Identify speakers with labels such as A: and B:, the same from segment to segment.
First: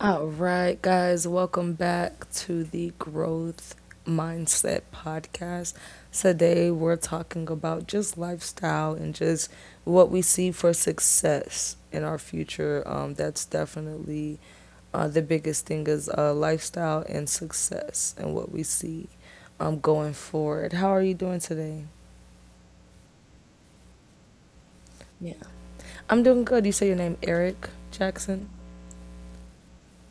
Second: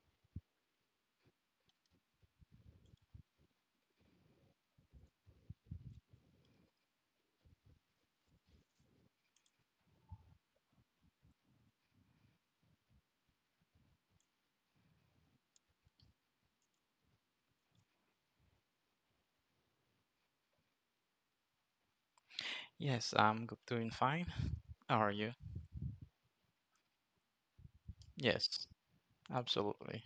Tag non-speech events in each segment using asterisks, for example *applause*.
A: All right, guys, welcome back to the Growth Mindset Podcast. Today, we're talking about just lifestyle and just what we see for success in our future. That's definitely the biggest thing is lifestyle and success and what we see going forward. How are you doing today?
B: Doing fine. How are you?
A: Yeah. I'm doing good. You say your name Eric Jackson?
B: Yes, absolutely.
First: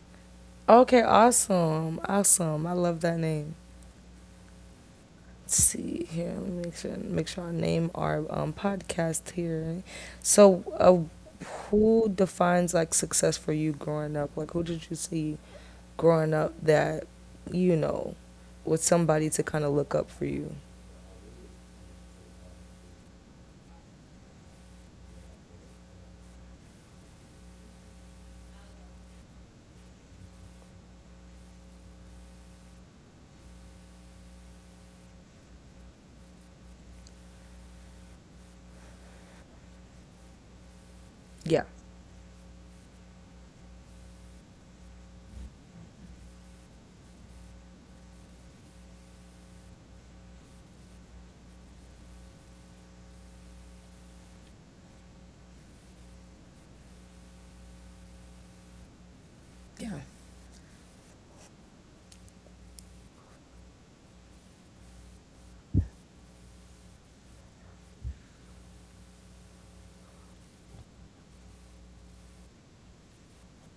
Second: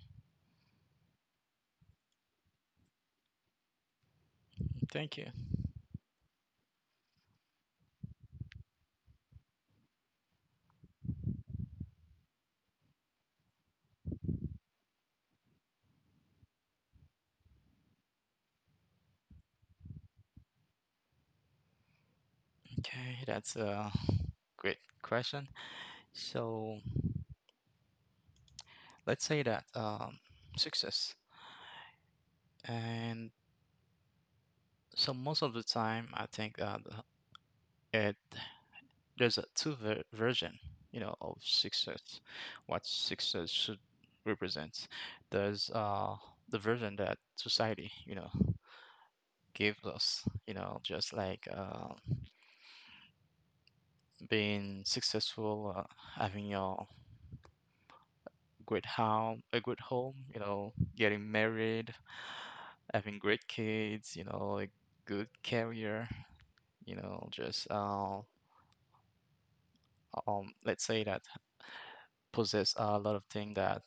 A: Okay, awesome. Awesome. I love that name.
B: Thank you.
A: Let's see here. Let me make sure I name our podcast here. So, who defines like success for you growing up? Like, who did you see growing up that you know was somebody to kind of look up for you?
B: Okay, that's a great question. So let's say that success, and most of the time, I think the- it there's a two ver version, you know, of
A: Yeah,
B: success. What success should represent. There's the version that society, you know, gives us, you know, just like being successful, having your great home, a good
A: yeah,
B: home, you know, getting married, having great kids, you know, a good career, you know, just let's say that possess a lot of things that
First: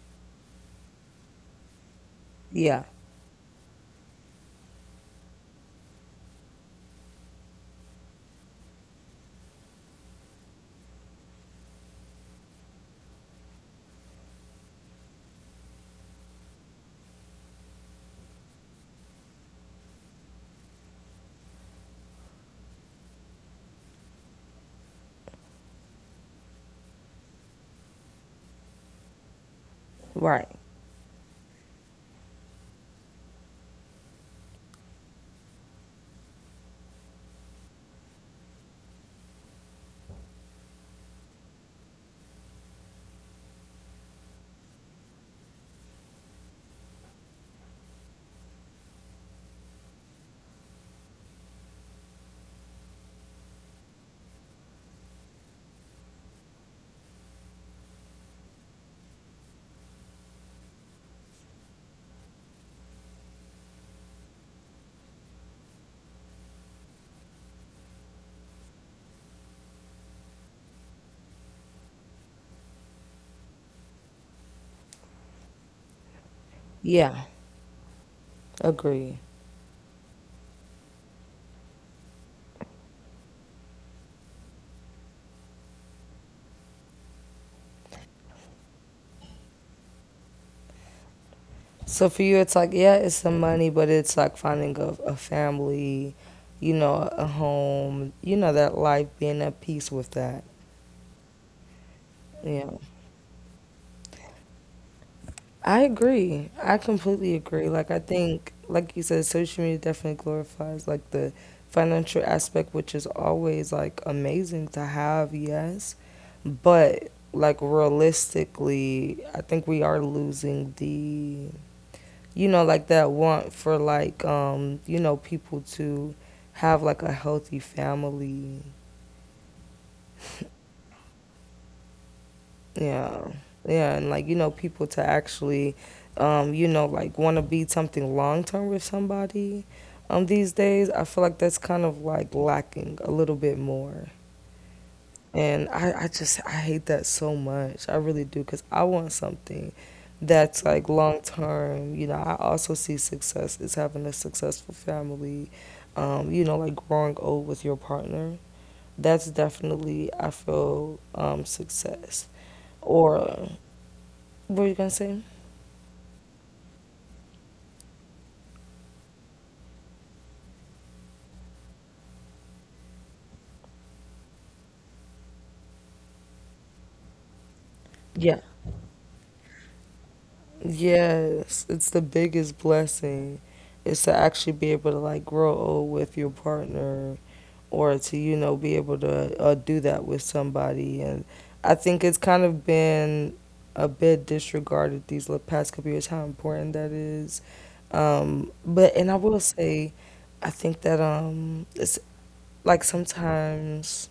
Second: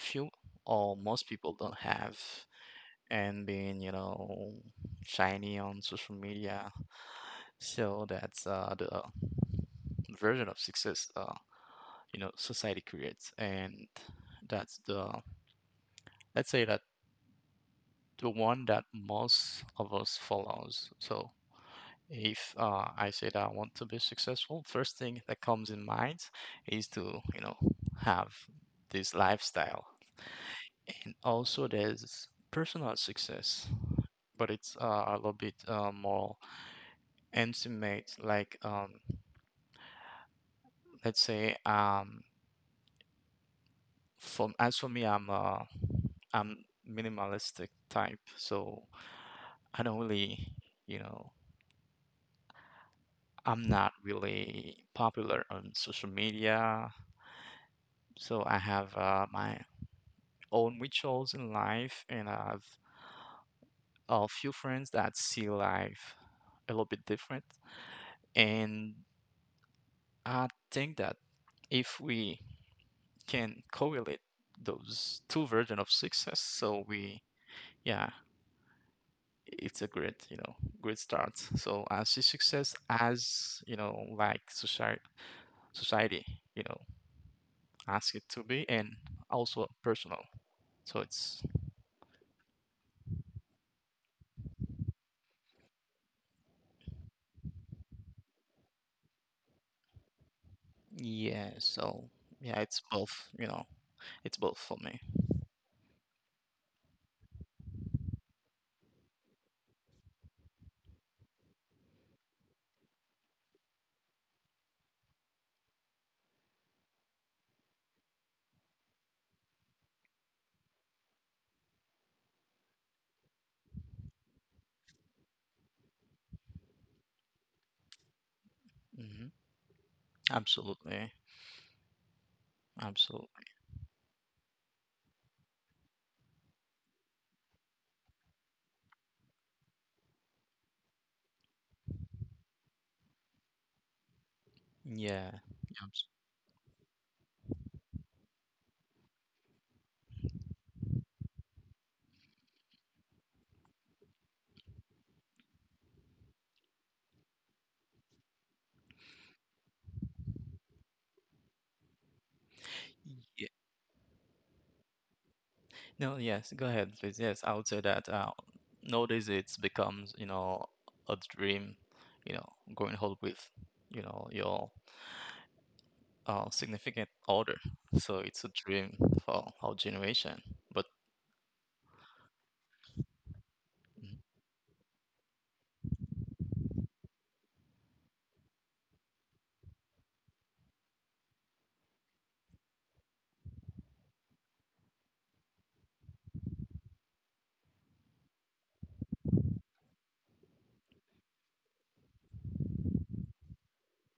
B: few or most people don't have,
A: yeah.
B: and being, you know, shiny on social media. So that's the version of success you know society creates and that's the let's say that the one that most of us follows. So if I say that I want to be successful, first thing that comes in mind is to, you know, have this lifestyle.
A: Right.
B: And also there's personal success, but it's a little bit more intimate. Like let's say for as for me, I'm minimalistic type, so I don't really, you know, I'm not really popular on social media, so I have my own rituals in life, and I have a few friends that see life a little bit different. And I think that if we can correlate those two versions of success, so we,
A: Yeah.
B: yeah,
A: Agree.
B: it's a great, you know, great start. So I see success as, you know, like society, you know, ask it to be, and also personal. So it's
A: So for you, it's like, yeah, it's some money, but it's like finding a family, a home, that life, being at peace with that.
B: yeah, so yeah,
A: Yeah.
B: it's both, you know, it's both for me.
A: I agree. I completely agree. Like, I think, like you said, social media definitely glorifies like the financial aspect, which is always like amazing to have, yes. But like, realistically, I think we are losing the, like, that want for like, people to have like a healthy family.
B: Hmm. Absolutely,
A: Yeah,
B: absolutely.
A: yeah, and like, people to actually, like, want to be something long term with somebody. These days, I feel like that's kind of like lacking a little bit more,
B: Yeah,
A: and
B: abs-
A: I just I hate that so much. I really do, cause I want something that's like long term. You know, I also see success as having a successful family. Like, growing old with your partner. That's definitely, I feel, success,
B: yeah.
A: or what were you gonna say?
B: No, yes, go ahead, please. Yes, I would say that nowadays it's becomes, you know, a dream, you know, going home with, you know, your significant other. So it's
A: Yeah.
B: a dream for our generation. But
A: Yes, it's the biggest blessing is
B: mhm.
A: to actually be able to like grow old with your partner, or to, be able to do that with somebody. And I think it's kind of been a bit disregarded past couple years how important that is. But, and I will say, I think that it's like, sometimes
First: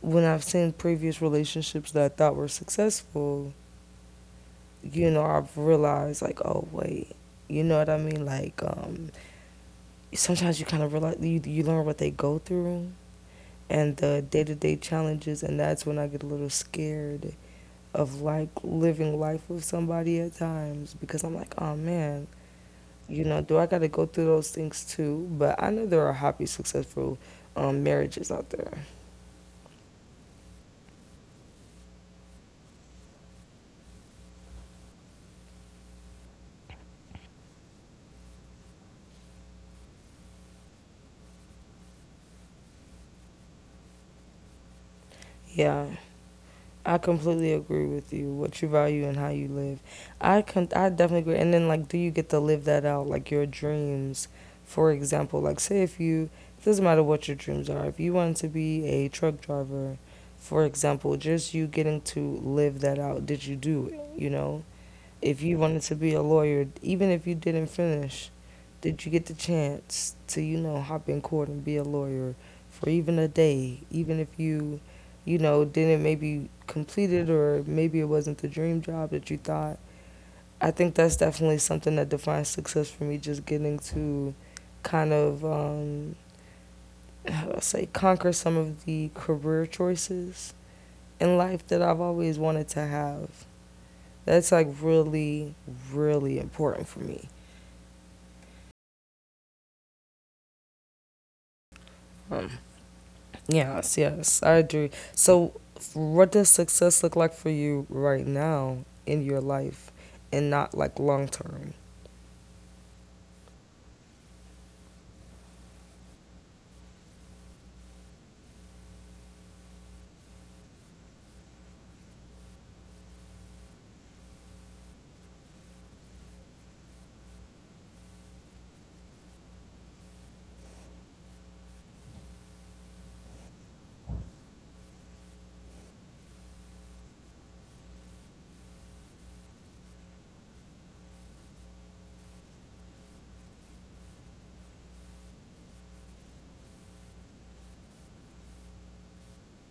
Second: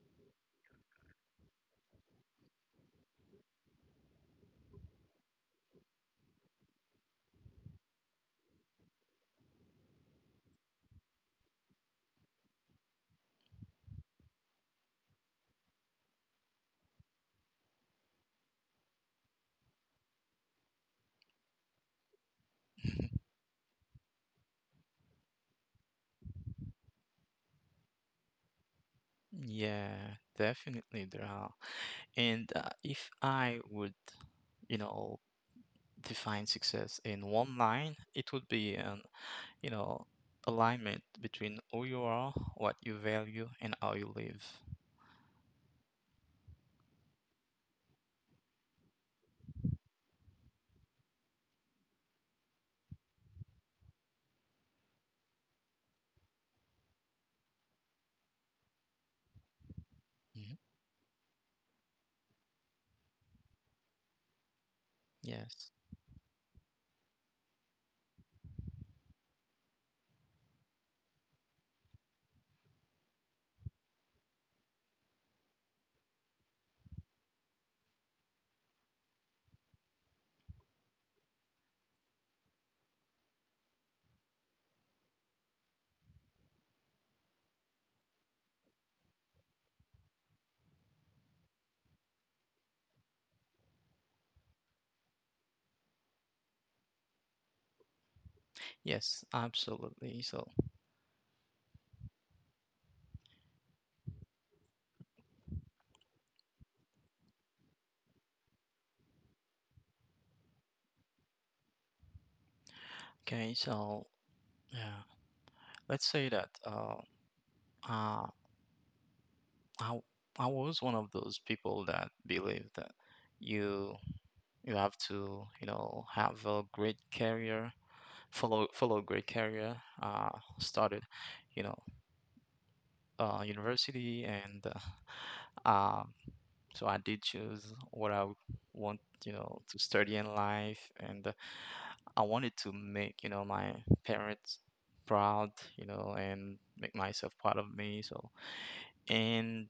A: when I've seen previous relationships that I thought were successful, I've realized, like, oh wait, you know what I mean? Like, sometimes you kind of realize, you learn what they go through and the day to day challenges, and that's when I get a little scared of like living life with somebody at times because I'm like, oh man, do I got to go through those things too? But I know there are happy, successful marriages out there.
B: Yeah, definitely there are. And if I would you know define success in one line, it would be an, you know, alignment between who you are, what you value, and how you live.
A: Yeah. I completely agree with you. What you value and how you live. I definitely agree. And then like, do you get to live that out? Like your dreams, for example. Like, say if you, it doesn't matter what your dreams are. If you wanted to be a truck driver,
B: Mhm.
A: for example, just you getting to live that out. Did you do it? You know, if you
B: Yes.
A: wanted to be a lawyer, even if you didn't finish, did you get the chance to, hop in court and be a lawyer for even a day? Even if you, didn't maybe complete it, or maybe it wasn't the dream job that you thought. I think that's definitely something that defines success for me, just getting to kind of, how do I say, conquer some of the career choices in life that I've always wanted to have. That's like really, really important for me.
B: Yes, absolutely. So,
A: Um, yes, yes, I agree. So, what does success look like for you right now in your life, and not like long term?
B: okay, so yeah, let's say that uh, I I was one of those people that believe that you you have to, you know, have a great career fellow Greek area. Uh, started, you know, university, and uh, um, so I did choose what I would want, you know, to study in life, and I wanted to make, you know, my parents proud, you know, and make myself proud of me. So, and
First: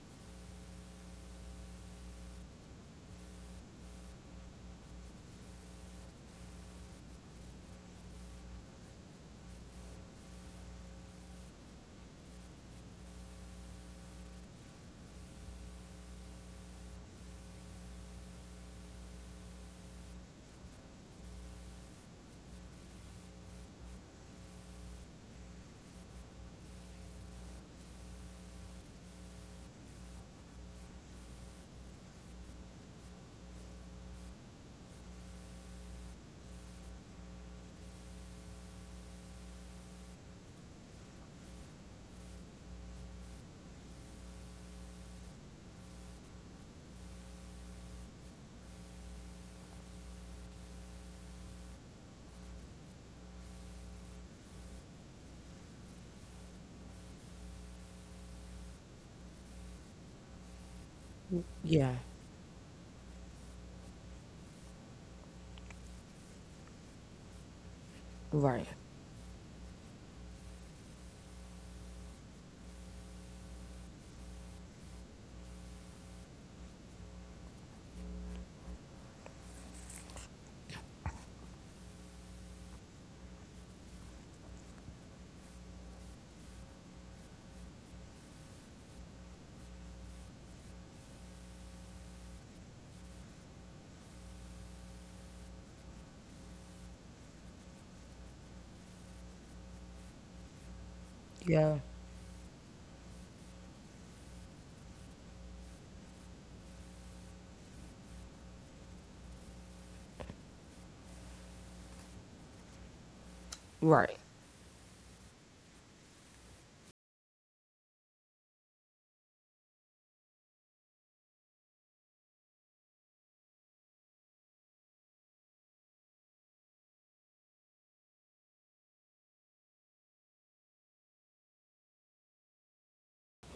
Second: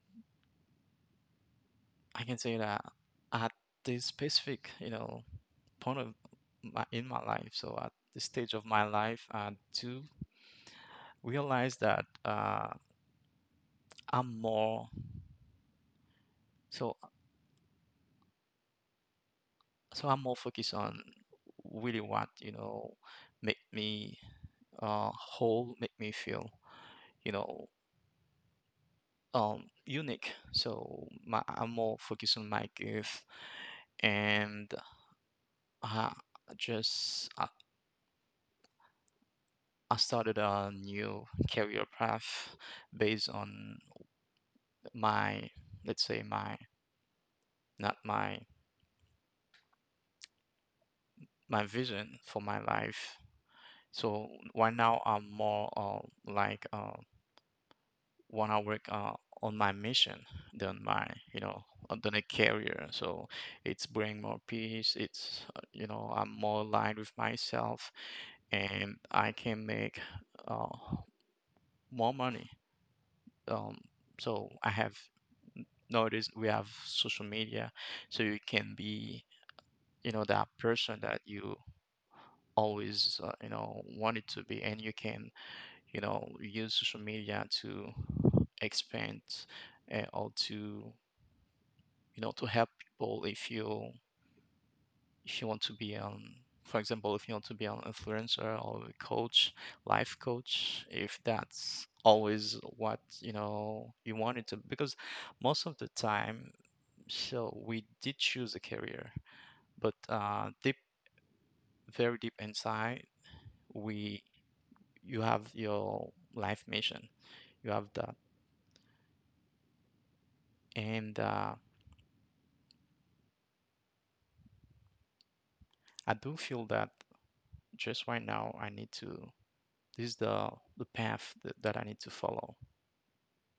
B: I can say that at this specific, you know, point of my in my life, so at this stage of my life, I do realize that. I'm more so I'm more focused on really what you know make me whole, make me feel you know unique. So my I'm more focused on my gift and I just I, I started a new career path based on my let's say my not my my vision for my life. So right now I'm more want to work on my mission than my you know
A: Yeah,
B: than a career, so it's bring more peace, it's you know I'm more aligned with myself,
A: right.
B: and I can make uh, more money, um, so I have nowadays we have social media, so you can be you know that person that you always you know wanted to be, and you can you know use social media to expand or to you know to help people if you want to be for example if you want to be an influencer or a coach, life coach, if
A: Yeah.
B: that's always what you know you wanted to, because most of the time so we did choose a career but deep very deep inside
A: Right.
B: we you have your life mission, you have that, and I do feel that just right now I need to this is the path that, that I need to follow.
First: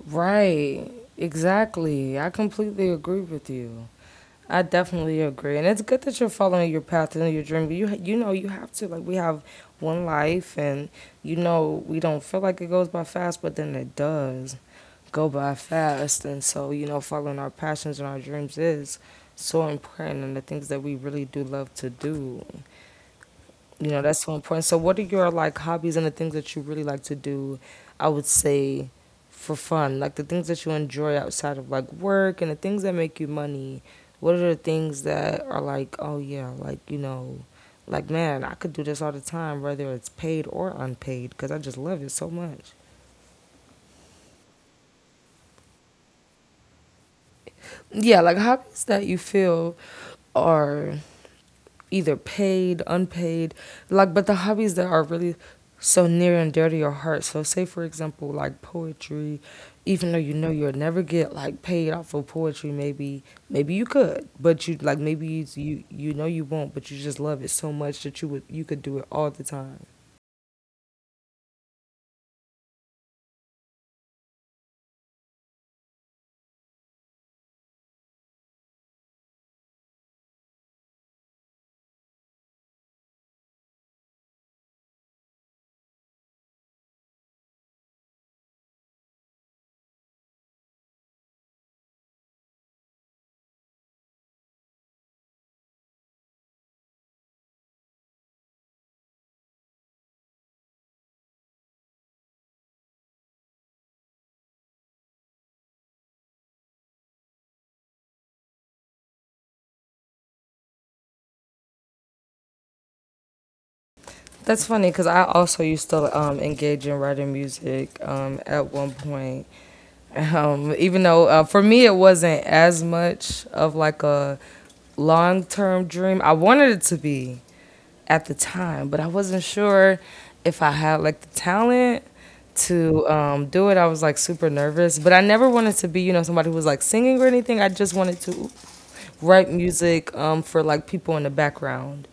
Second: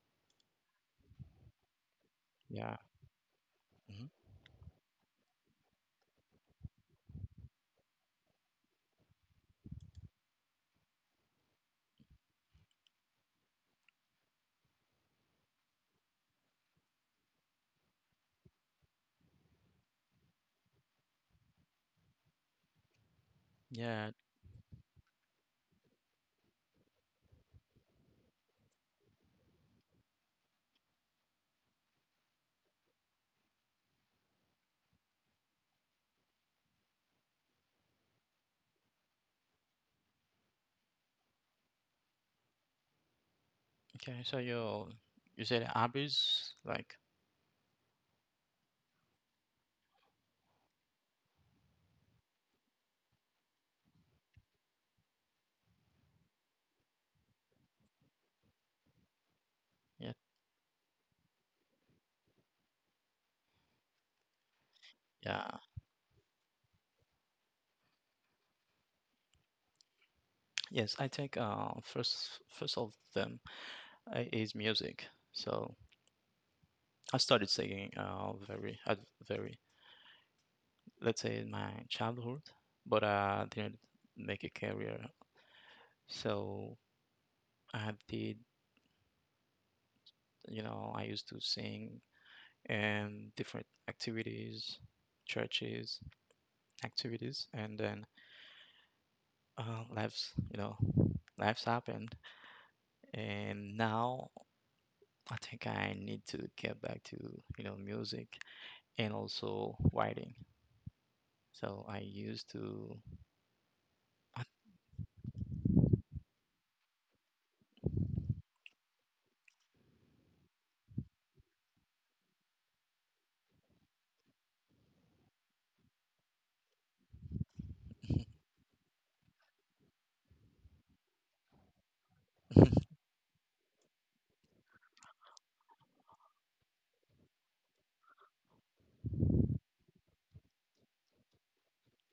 A: Right. Exactly. I
B: Yeah.
A: completely agree with you.
B: Hmm.
A: I definitely agree, and it's good that you're following your path and your dream. You know you have to, like, we have one life, and we don't feel like it goes by fast, but then it does go by fast, and so following our passions and our dreams is so important, and the things that we really do love to do,
B: Yeah.
A: that's so important. So what are your, like, hobbies and the things that you really like to do? I would say for fun, like the things that you enjoy outside of like work and the things that make you money. What are the things that are like, oh yeah, like, like, man, I could do this all the time, whether it's paid or unpaid, because I just love it so much.
B: Okay. So you said hobbies like
A: Yeah, like hobbies that you feel are either paid, unpaid, like, but the hobbies that are really so near and dear to your heart. So say, for example, like poetry, even
B: yeah
A: though you know you'll never get like paid off of poetry, maybe, you could, but you like, maybe
B: yeah
A: you know you won't, but you just love it so much that you could do it all the time.
B: yes I think first of them, is music. So I started singing very at very let's say in my childhood, but I didn't make a career. So I did you know I used to sing in different activities, churches activities, and then lives you know lives happened. And now I think I need to get back to, you know, music and also writing. So I used to
A: That's funny because I also used to engage in writing music at one point. *laughs* Even though for me it wasn't as much of like a long term dream. I wanted it to be at the
B: *laughs*
A: time, but I wasn't sure if I had like the talent to do it. I was like super nervous, but I never wanted to be, somebody who was like singing or anything. I just wanted to write music for like people in the background,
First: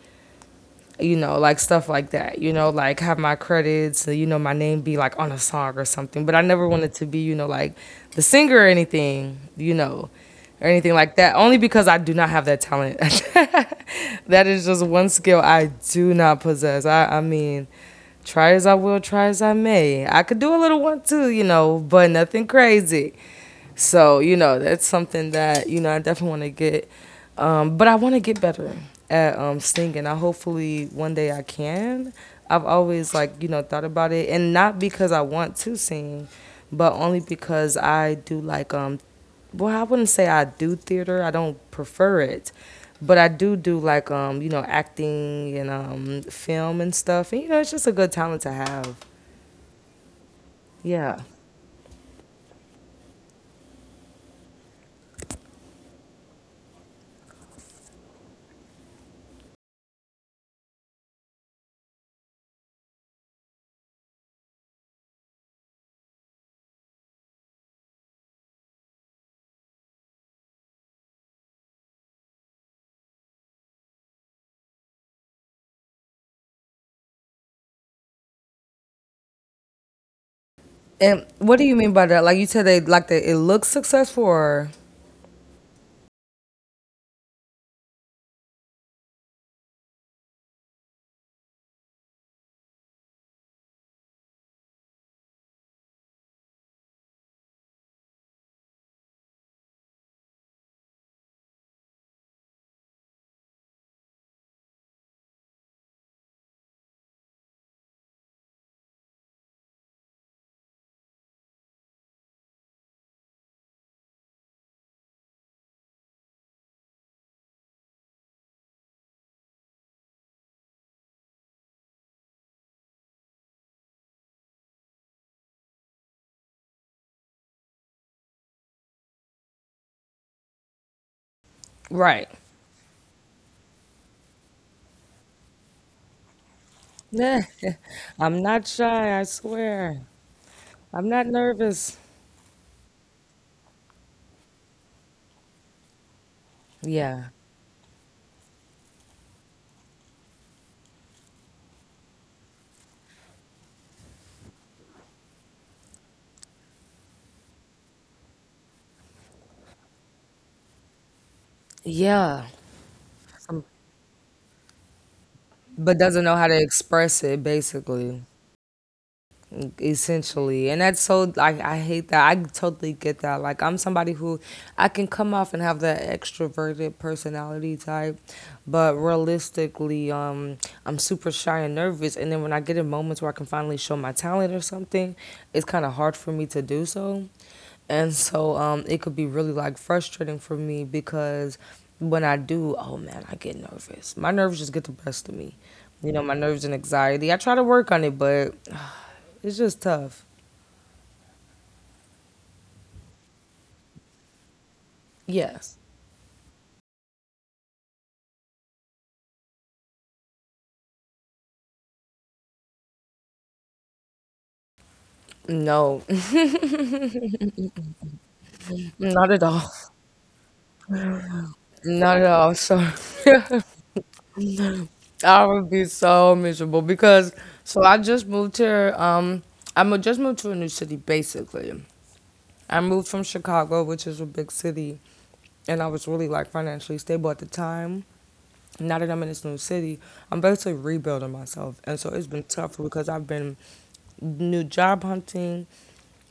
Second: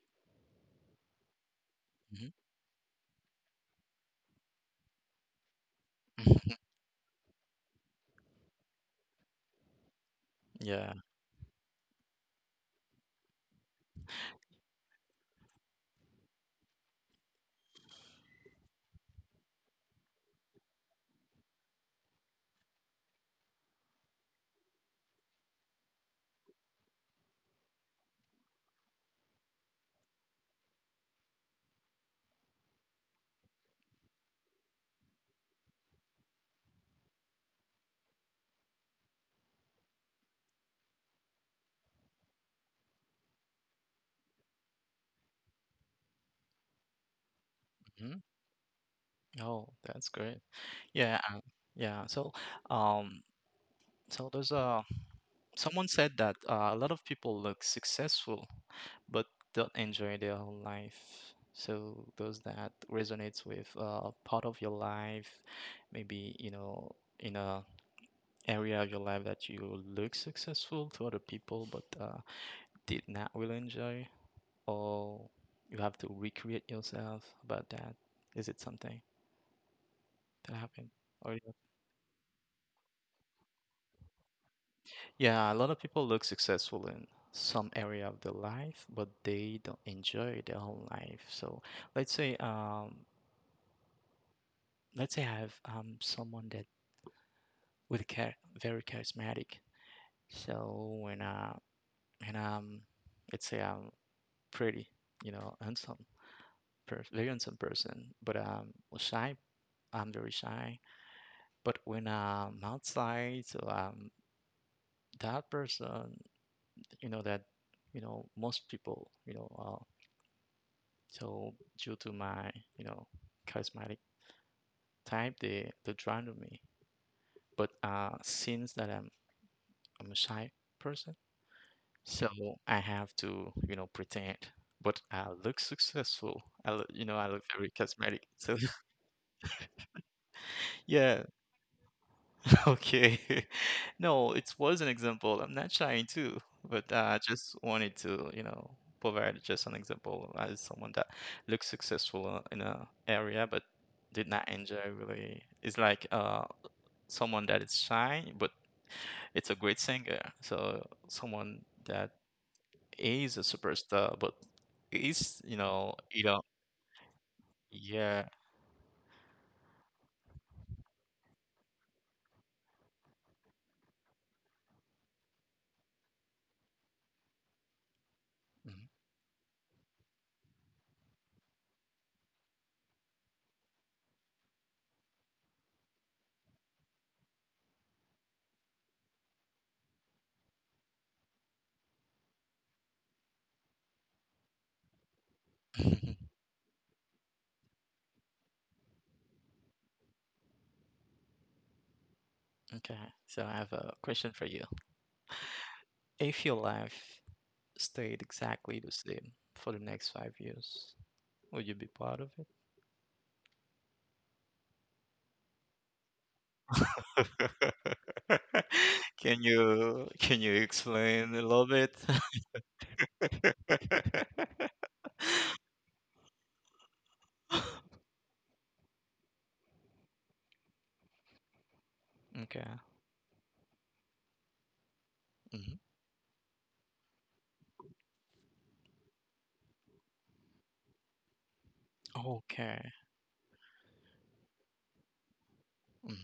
A: like stuff like
B: Mhm,
A: that, like, have my credits, my name be like on a song or something. But I never
B: *laughs*
A: wanted to be, like the singer or anything, or
B: Yeah.
A: anything like that, only because I do not have that talent. *laughs* That is just one skill I do not possess. I mean, try as I will, try as I may. I could do a little one too, but nothing crazy. So, that's something that, I definitely want to get. But I want to get better at singing. I hopefully one day I can. I've always, like, thought about it. And not because I want to sing, but only because I do like, well, I wouldn't say I do theater. I don't prefer it. But I do like, acting and film and stuff. And, it's just a good
B: Hmm.
A: talent to have.
B: Oh, that's great. Yeah,
A: Yeah.
B: uh, yeah. So, um, so there's a someone said that a lot of people look successful but don't enjoy their whole life. So, does that resonates with part of your life? Maybe, you know, in a area of your life that you look successful to other people but did not really enjoy, or you have to recreate yourself about that? Is it something that happened?
A: And
B: Or you-
A: what do you mean by that? Like, you said, they like that it looks successful, or—
B: yeah, a lot of people look successful in some area of their life, but they don't enjoy their whole life. So let's say um, let's say I have someone that with char- very charismatic. So when I and let's say I'm pretty, you know, handsome. Very handsome person, but was shy. I'm very shy. But when I'm outside, so that person, you know, that, you know, most people, you know, so due to my, you know, charismatic type, they draw to me. But since that I'm a shy person, so
A: Right.
B: I have to, you know, pretend. But I look successful. I look, you know, I look
A: Nah,
B: very charismatic.
A: I'm
B: So. *laughs*
A: not shy, I swear. I'm
B: Yeah,
A: not nervous.
B: okay. *laughs* No, it was an example. I'm not trying to, but I
A: Yeah.
B: just wanted to, you know, provide just an example as someone that looks successful in a area but did not enjoy really. It's like someone that is shy but it's a great singer. So someone that
A: Yeah.
B: is a superstar but is,
A: But
B: you
A: doesn't know
B: know,
A: how to express it, basically.
B: yeah.
A: Essentially, and that's so, like, I hate that. I totally get that. Like, I'm somebody who, I can come off and have that extroverted personality type,
B: Mhm.
A: but realistically, I'm super shy and nervous, and then when I get in moments where I can finally show my talent or something, it's kind of hard for me to do so. And so, it could be really like frustrating for me, because when I do, oh man, I get nervous. My nerves just get the best of me. You know,
B: *laughs*
A: my nerves and anxiety. I try to work on it, but it's just tough.
B: Okay. So I have a question for you.
A: Yes.
B: If your life stayed exactly the same for the next 5 years, would you be part of it?
A: No,
B: *laughs*
A: *laughs* not at all.
B: Can you explain a little bit?
A: Not at all. So
B: *laughs*
A: *laughs* I would be so miserable because, so, I just moved here. I just moved to a new city, basically.
B: Okay.
A: I moved from Chicago, which is a big city, and
B: Hmm.
A: I was really like financially stable at the time. Now that I'm in this new city, I'm basically rebuilding myself, and so it's been tough
B: Okay.
A: because I've been new job hunting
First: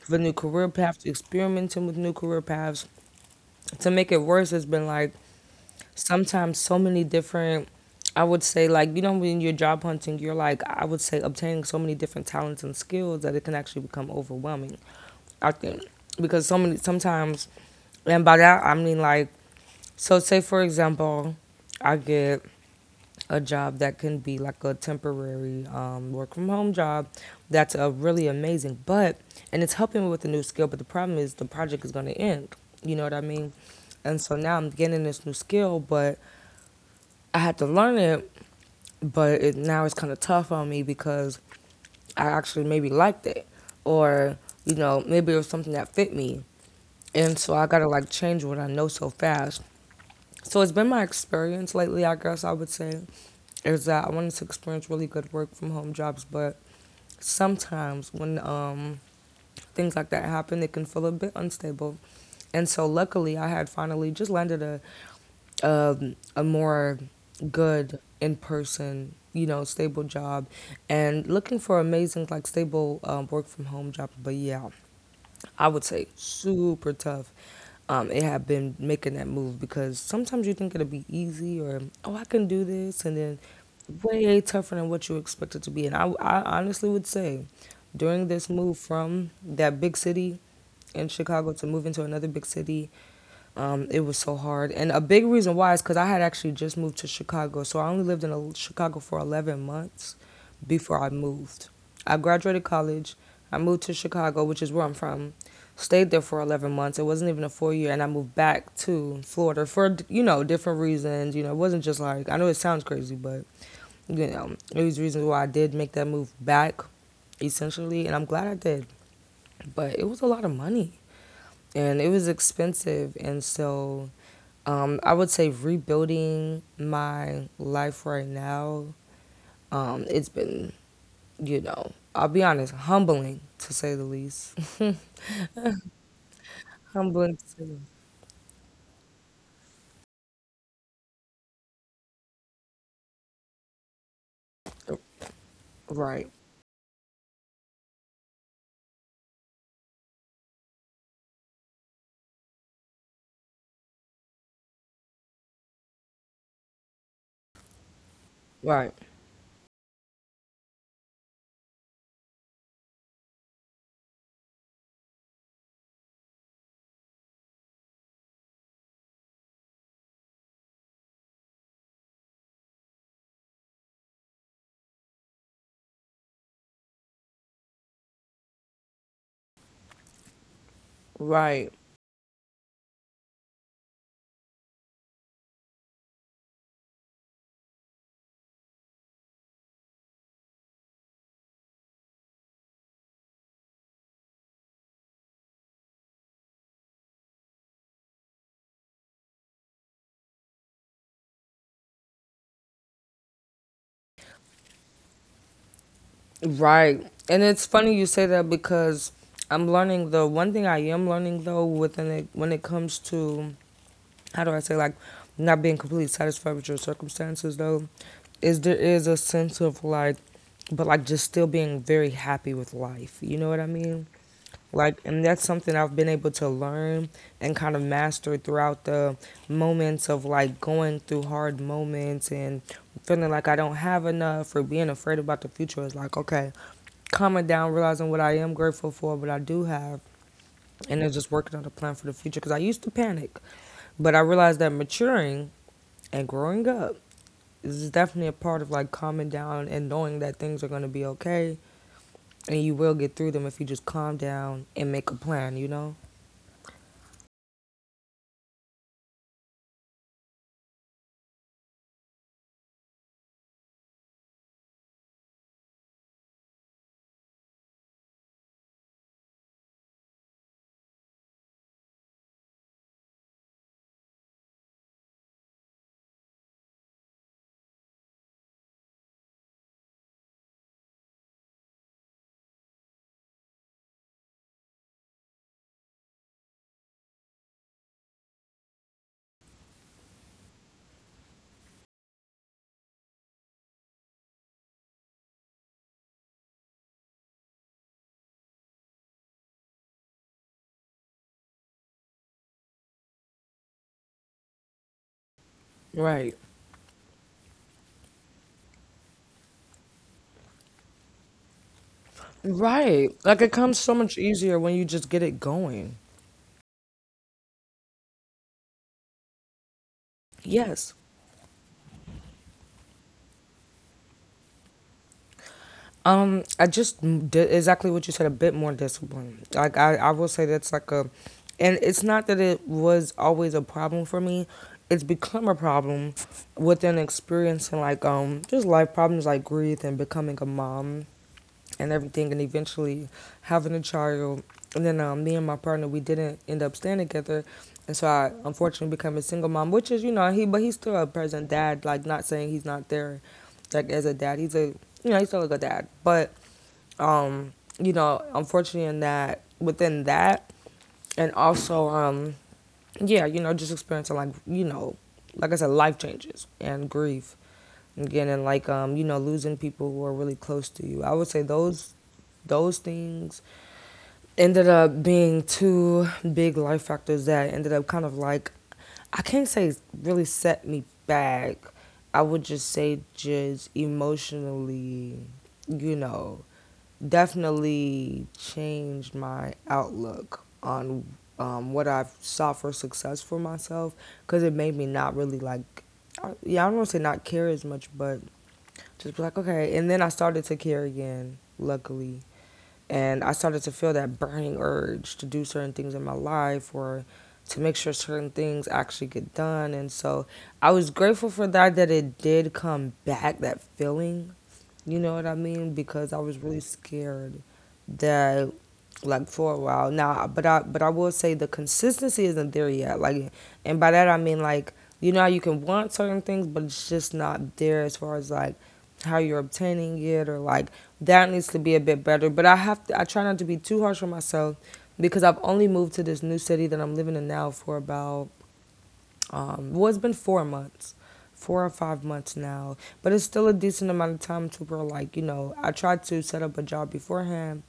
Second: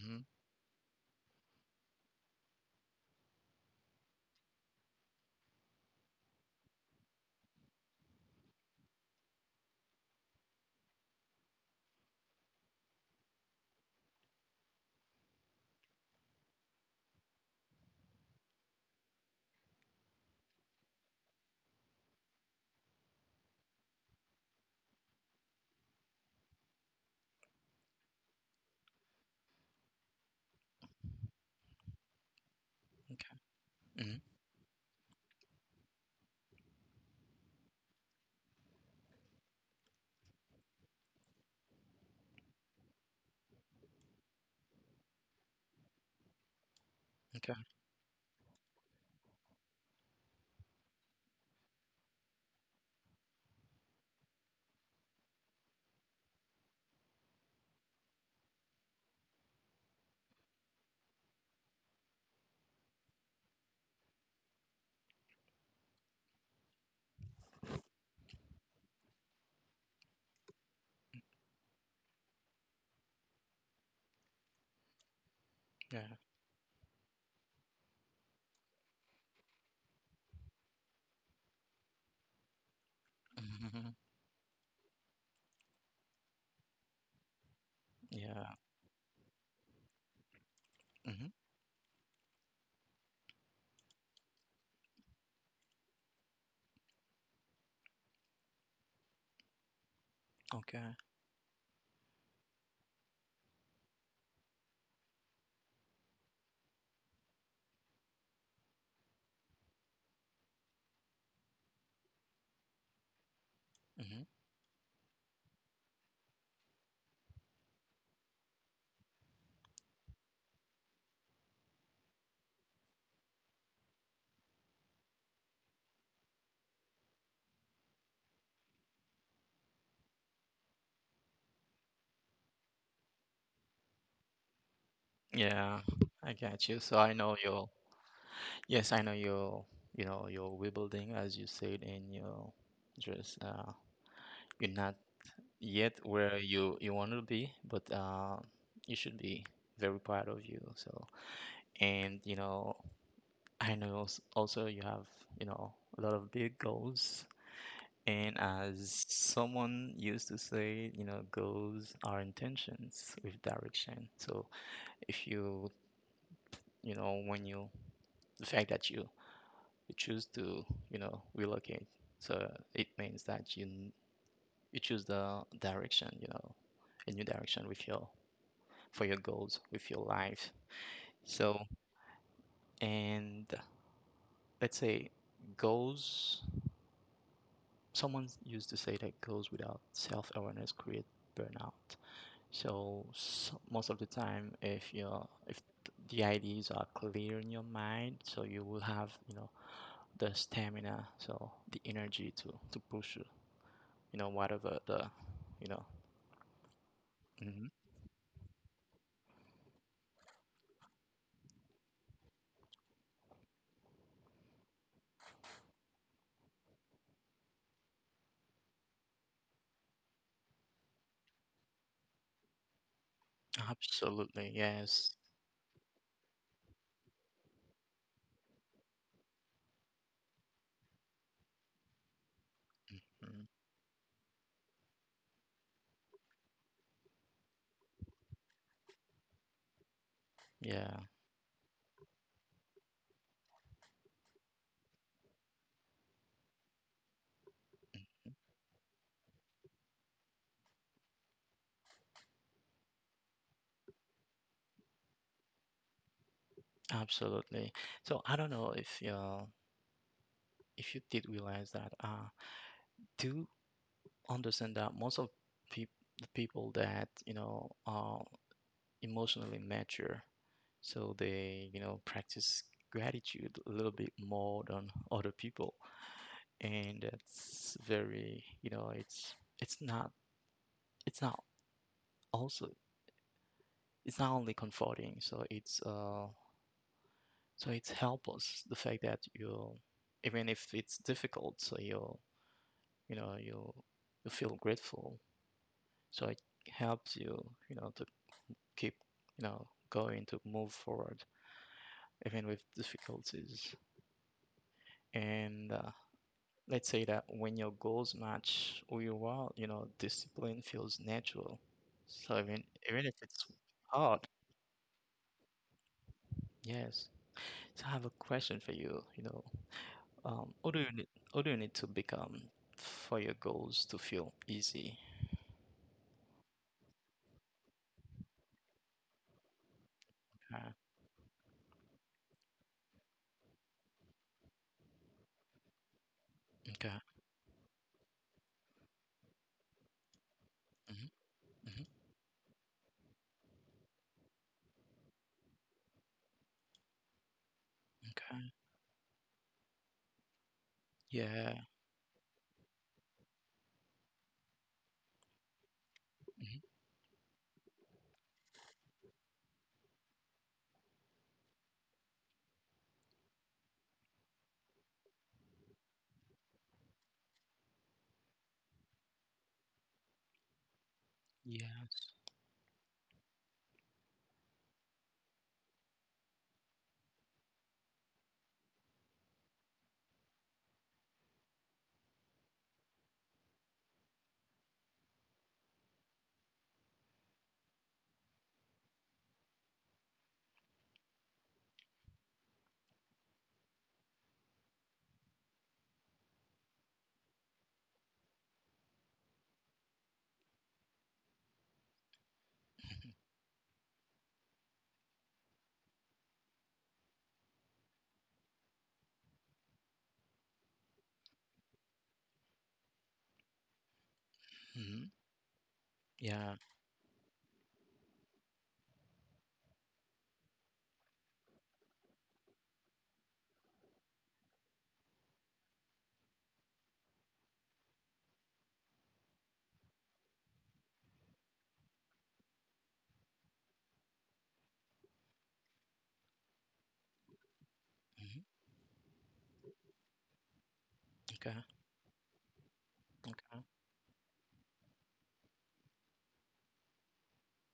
A: for new career paths, experimenting with new career paths. To make it worse, it's been like, sometimes so many different, I would say, like, when you're job hunting, you're like, I would say, obtaining so many different talents and skills that it can actually become overwhelming. I think, because so many sometimes, and by that I mean, like, so, say for example, I get a job that can be like a temporary work from home job that's really amazing, but, and it's helping me with a new skill, but the problem is the project is going to end, you know what I
B: Okay.
A: mean?
B: Hmm.
A: And so now I'm getting this new skill, but I had to learn it, but now it's kind of tough on me because I actually maybe liked it, or maybe it was something that fit me, and so
B: Okay.
A: I gotta like change what I know so fast. So it's been my experience lately, I guess I would say, is that I wanted to experience really good work from home jobs, but sometimes when things like that happen, it can feel a bit unstable. And so luckily, I had finally just landed a more good in person, stable job, and looking for amazing like stable work from home job. But yeah, I would
B: Yeah.
A: say super tough. It had been making that move because sometimes you think it'll be easy or oh I can do this, and then
B: Hmm.
A: way tougher than what you expect it to be. And I honestly would say during this
B: Yeah.
A: move from that big city in
B: Hmm.
A: Chicago to moving to another big city, it was so hard. And a big reason why is because I had actually just moved to Chicago. So I only lived in Chicago for 11 months
B: Okay.
A: before I moved. I graduated college. I moved to Chicago, which is where I'm from. Stayed there for 11 months. It wasn't even a full year. And I moved back to Florida for, you know, different reasons. You know, it wasn't just like, I know it sounds crazy, but,
B: Hmm.
A: you know, it was reasons why I did make that move back, essentially. And I'm glad I did. But it was a lot of money and it was expensive. And so I would say rebuilding my life right now. It's been, you know, I'll be honest, humbling to say the least. *laughs*
B: Yeah. I got you. So I know
A: Humbling to
B: you'll.
A: say
B: Yes, I know you'll. You know you're rebuilding, as you said, and you'll just. You're not yet
A: the
B: where
A: right,
B: you want to be, but you should be very proud of you. So, and you know, I know also you have you know a lot of big goals. And
A: right,
B: as someone used to say, you know, goals are intentions with direction. So if you, you know, when you, the fact that you choose to, you know, relocate, so it means that you choose the direction, you know, a new direction with your for your goals with your life. So,
A: right,
B: and let's say goals, someone used to say that goals without self awareness create burnout. So, s most of the time, if you're, if the ideas are clear in your mind, so you will have, you know, the stamina, so the energy to push, you know, whatever the, you know,
A: right. And
B: hmm
A: it's funny you say that because I'm learning the one thing I am learning though within it when it comes to how do I say, like, not being completely satisfied with your circumstances though is there is a sense of like, but like just still being very happy with life. You know what I mean?
B: absolutely,
A: Like,
B: yes.
A: and that's something I've been able to learn and kind of master throughout the moments of like going through hard moments and feeling
B: Mm,
A: like I don't have enough or being afraid about the future. It's like, okay, calming down, realizing what I am grateful for, what I do have,
B: yeah,
A: and then just working on a plan for the future. Because I used to panic, but I realized that maturing and growing up is definitely a part of like calming down and knowing that things are going to be okay and you will get through them if you just calm down and make a plan, you know?
B: absolutely. So I don't know if you're if you did realize that, do understand that most of peop the people that, you know, are emotionally mature, so they, you know, practice gratitude a little bit more than other people. And that's very, you know, it's not it's not also it's not only comforting, so it's help us the fact that you even if it's difficult, so you know you you feel grateful so it helps you you know to keep you know going to move forward even with difficulties and
A: Right.
B: let's say that when your goals match who you are you know discipline feels natural so even even if
A: Right.
B: it's
A: Like it comes so
B: hard
A: much easier when you just get it going.
B: yes so I have a question for you you know
A: Yes.
B: what do you need to become for your goals to feel easy
A: I just did exactly what you said, a bit more discipline. Like I will say
B: uh,
A: that's like a— and it's not that it was always a problem for me. It's become a problem
B: okay
A: within experiencing like just life problems like grief and becoming a
B: hmm
A: mom.
B: hmm
A: And everything and eventually having a child and then me and my partner, we didn't end up staying together, and so I
B: okay
A: unfortunately became a single mom, which is, you know, he— but he's still a present
B: yeah
A: dad, like not saying he's not there. Like as a dad, he's a, you know, he's still a good dad. but
B: hmm
A: um you know, unfortunately in that, within that, and also yeah, you know, just experiencing like, you know, like I said, life changes and grief again, and like you know, losing people who are really close to you, I would say
B: yes
A: those things ended up being two big life factors that ended up kind of like, I can't say really set me back, I would just say just emotionally, you know, definitely changed my outlook on what I saw for success for myself, because it made me not really like, yeah, I don't want to say not care as much, but just be like, okay. And then I started to care again, luckily. And I started to feel that burning urge to do certain things in my life or to make sure certain things actually get done. And so I was grateful for that, that it did come back, that feeling, you
B: hmm
A: know what I mean? Because I was
B: yeah.
A: really scared that, like, for a while. Now, but I will say the consistency isn't there yet. Like, and by that I mean, like, you know how you can want certain things but it's just not there as far as like how you're obtaining it, or like that needs to be a bit better. But I have to— I try not to be too harsh on myself because I've only moved to this new city that I'm living in now for about,
B: Mm-hmm.
A: well, it's been 4 months,
B: Okay.
A: 4 or 5 months now, but it's still a decent amount of time to where, like, you know, I tried to set up a job beforehand,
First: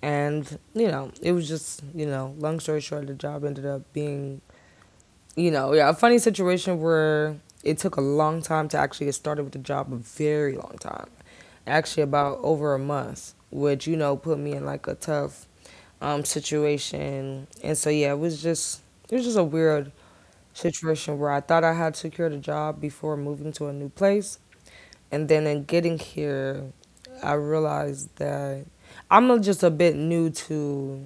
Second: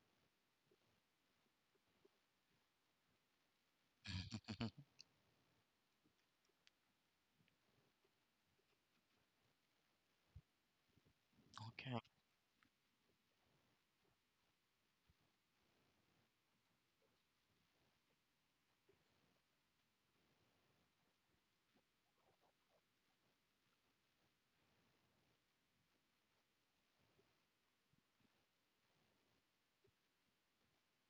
A: and you know, it was just, you know, long story short, the job ended up being,
B: Okay. *laughs*
A: you know, yeah, a funny situation where it took a long time to actually get started with the job, a very long time,
B: Okay.
A: actually about over a month, which, you know, put me in like a tough situation, and so yeah, it was just— it was just a weird situation where I thought I had secured a job before moving to a new place. And then in getting here, I realized that I'm just a bit new to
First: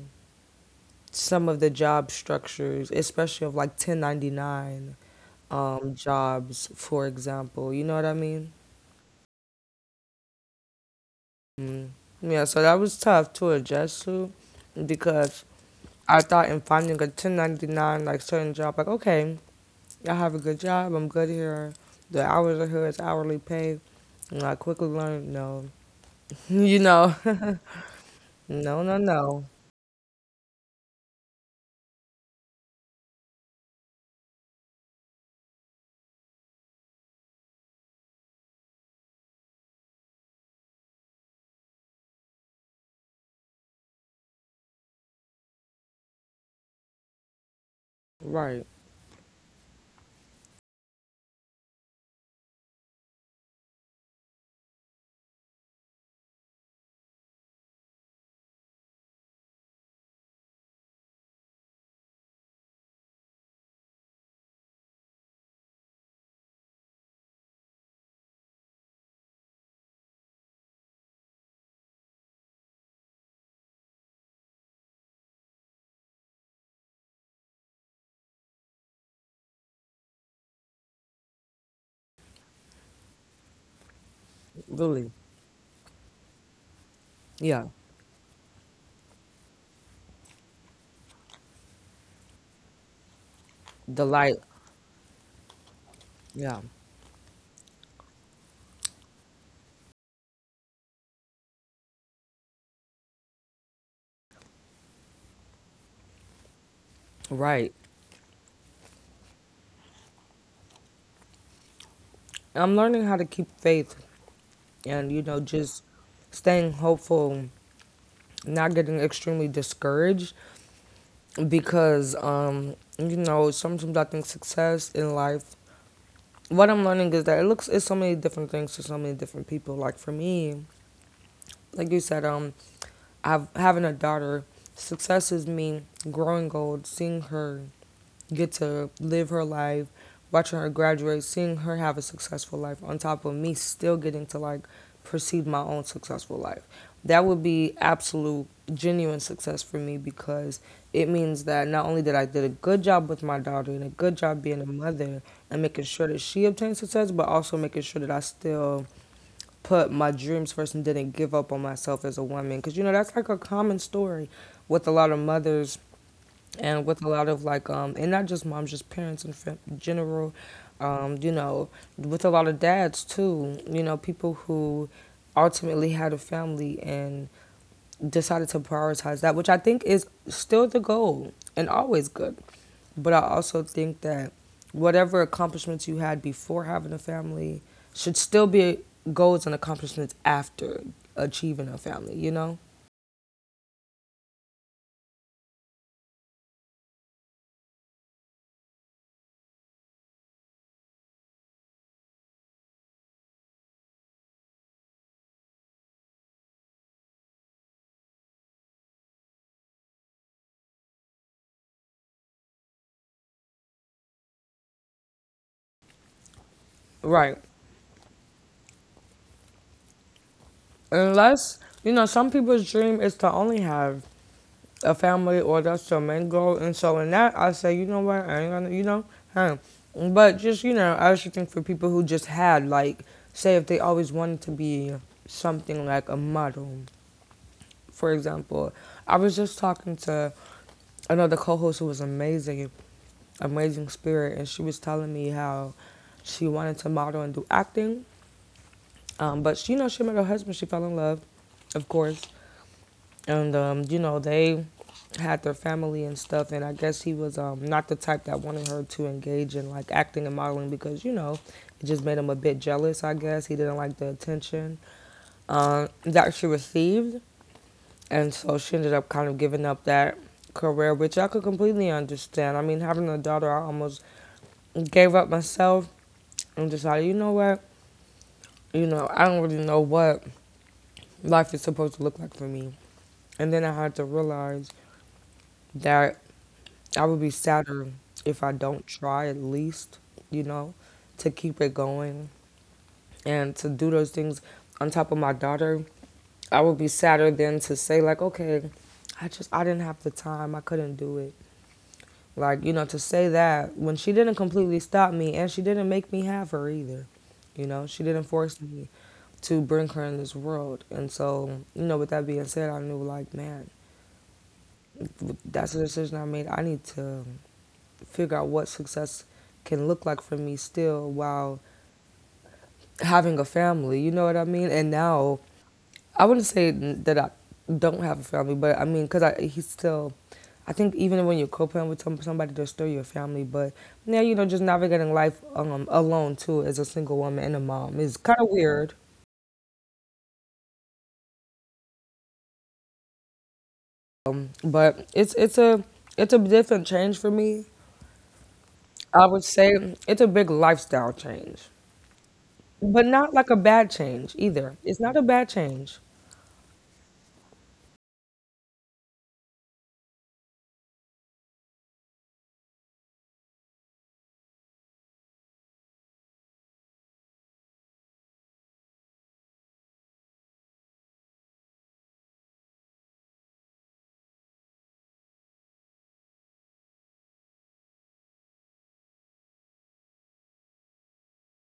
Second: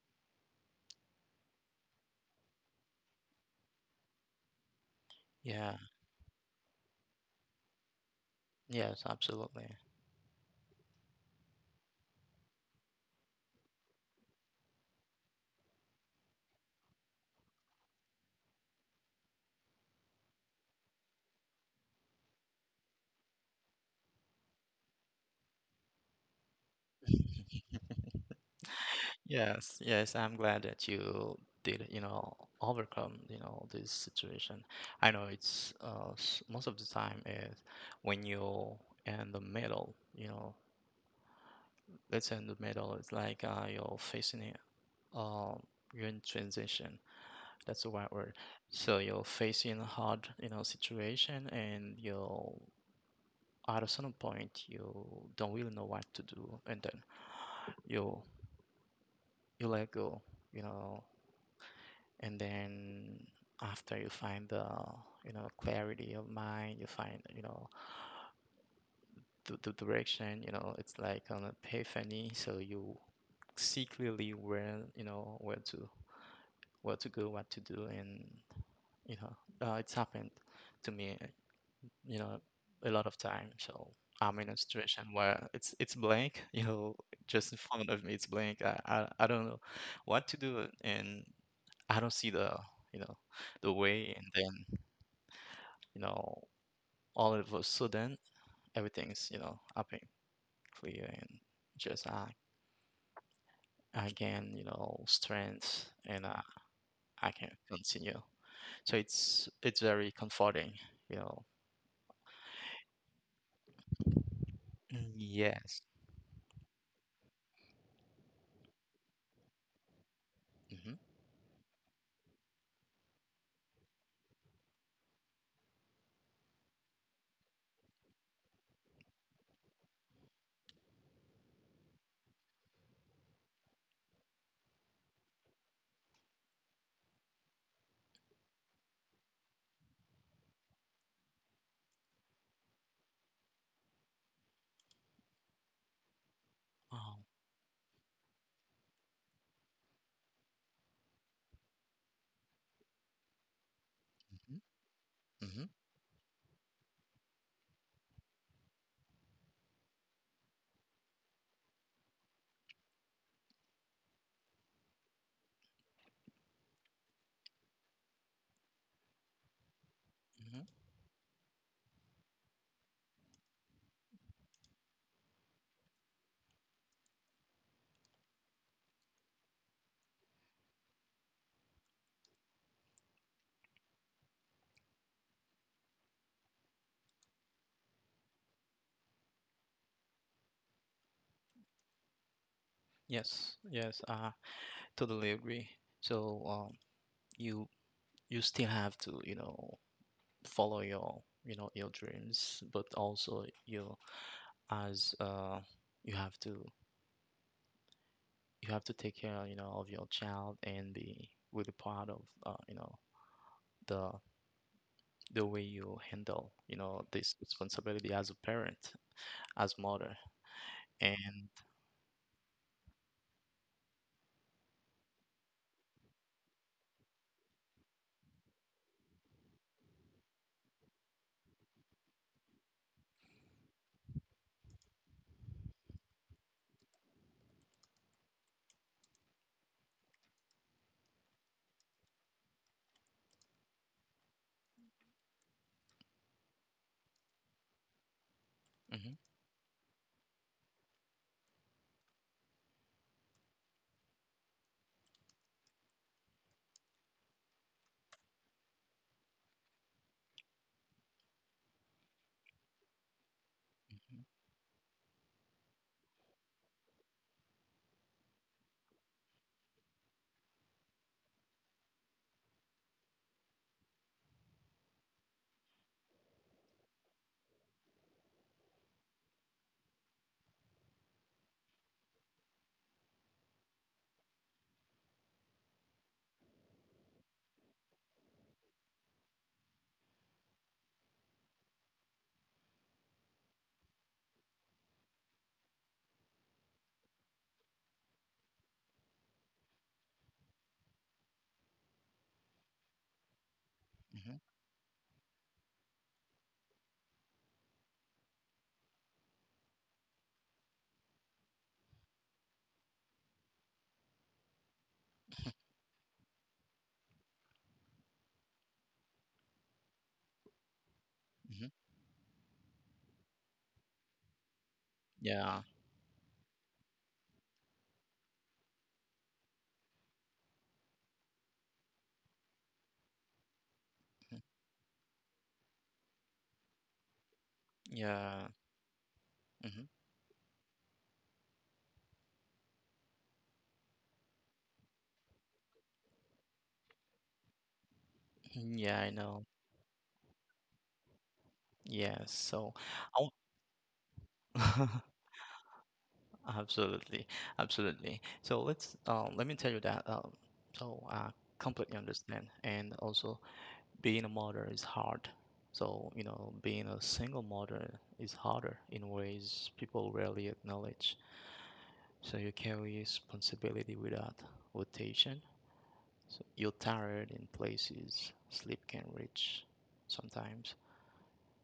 A: some of the job structures, especially of like 1099
B: Yeah.
A: jobs, for example. You know what I mean?
B: Yes, absolutely.
A: Mm. Yeah, so that was tough to adjust to because I thought in finding a 1099, like certain job, like, okay, y'all have a good job. I'm good here. The hours are here. It's hourly pay. And I quickly learned, no, *laughs* you know, *laughs* no, no, no.
B: Yes. Yes, I'm glad that you did, you know, overcome, you know, this situation. I know it's most of the time is when you're in the middle, you know, let's say in the middle, it's like you're facing it, um you're in transition. That's the right word.
A: Right,
B: So you're facing a hard, you know, situation and you're at a certain point you don't really know what to do, and then you you let go, you know, and then after you find the, you know, clarity of mind, you find, you know, the direction, you know, it's like an epiphany. So you see clearly where, you know, where to go, what to do. And, you know, it's happened to me. You know, a lot of time. So I'm in a
A: really.
B: situation where it's blank, *laughs* you know, just in
A: Yeah,
B: front of me, it's blank. I don't know what to do, and I don't see the, you know, the
A: the
B: way. And
A: light.
B: then, you know,
A: Yeah,
B: all of a sudden, everything's, you know, up and clear, and just I gain, you know, strength, and I can
A: right.
B: continue. So it's very comforting, you know.
A: I'm learning how to keep faith and,
B: Mm,
A: you know, just
B: yes.
A: staying hopeful, not getting extremely discouraged
B: Mm-hmm.
A: because, you know, sometimes I think success in life, what I'm learning is that it looks— it's so many different things to so many different people. Like for me, like you said, having a daughter, success is me growing old, seeing her get to live her life, watching her graduate, seeing her have a successful life, on top of me still getting to like perceive my own successful life. That
B: Oh.
A: would be absolute genuine success for me because it means that not only did I did a good job with my daughter and a good job being a mother and
B: Mm-hmm.
A: making sure that she obtains success, but also making sure that I still put my dreams first and didn't give up on myself as a woman, because you know that's like a common story with a lot of mothers and with a lot of like and not just moms, just parents in general.
B: Mm-hmm.
A: You know, with a lot of dads too, you know, people who ultimately had a family and decided to prioritize that, which I think is still the goal and always good. But I also think that whatever accomplishments you had before having a family should still be goals and accomplishments after achieving a family, you know?
B: Yes, yes, I totally agree. So, you you still have to, you know, follow your, you know, your dreams, but also you, as you have to you have to take care, you know, of your child and be really proud of, you know, the the way you handle, you know,
A: Right.
B: this responsibility as a parent, as mother, and
A: Unless, you know, some people's dream is to only have a family or that's their main goal. And so in that, I say, you know what, I ain't gonna, you know, huh. But just, you know, I actually think for people who just had, like, say if they always wanted to be something like a model. For example, I was just talking to another co-host who was amazing, amazing spirit, and she was telling me how she wanted to model and do acting,
B: hmm.
A: but she, you know, she met her husband. She fell in love, of course, and you know, they had their family and stuff. And I guess he was not the type that wanted her to engage in like acting and modeling, because you know it just made him a bit jealous. I guess he didn't like the
B: Hmm.
A: attention that she received. And so she ended up kind of giving up that career, which I could completely understand. I mean, having a daughter, I almost gave up myself and decided, you know what? You know, I don't really know what life is supposed to look like for me. And then I had to realize that I would be sadder if I don't try at least, you know, to keep it going and to do those things on top of my daughter. I would be sadder than to say, like, okay, I didn't have the time, I couldn't do it, like, you know, to say that when she didn't completely stop me and she didn't make me have her either. You know, she didn't force me to bring her in this world. And so, you know, with that being said, I knew like, man, that's a decision I made. I need to figure out what success can look like for me still while
B: Hmm.
A: having a family. You know what I mean? And now
B: Yeah,
A: I wouldn't say that I don't have a family, but I mean, because he's still, I think even when you're co-parent with somebody, they're still your family. But now, you
B: mhm,
A: know, just navigating life alone too as a single woman and a mom is kind of
B: yeah,
A: weird.
B: hmm.
A: But it's a different change for me.
B: Yeah, I
A: I would
B: know.
A: say it's a big lifestyle change,
B: Yes, so.
A: but
B: I.
A: not like a bad change either. It's not
B: *laughs*
A: a bad change,
B: Absolutely, absolutely. So let me tell you that. So I completely understand, and also being a mother is hard. So you know, being a single mother is harder in ways people rarely acknowledge. So you carry responsibility without rotation. So you're tired in places sleep can reach sometimes,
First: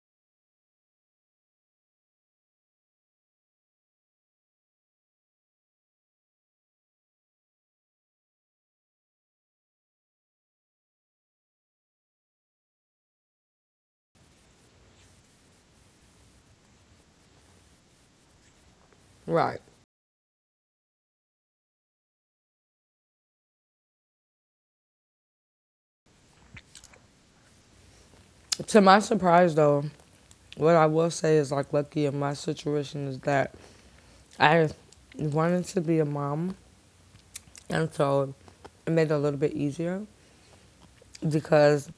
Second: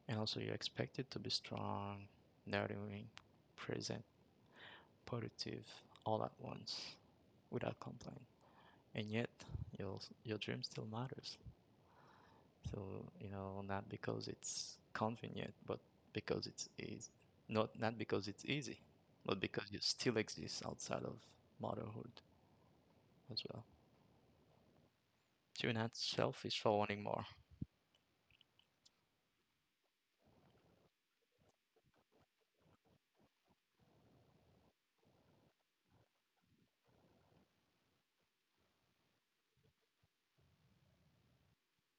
B: and also you're expected to be strong, nurturing, present, positive, all at once without complaint. And yet, your your dream still matters. So you know, not because it's convenient, but because it's easy. Not because it's easy, but
A: right?
B: because you still exist outside of motherhood as well. So you're not selfish for wanting more. *laughs*
A: To my surprise, though, what I will say is like lucky in my situation is that I wanted to be a mom, and so it made it a little bit easier because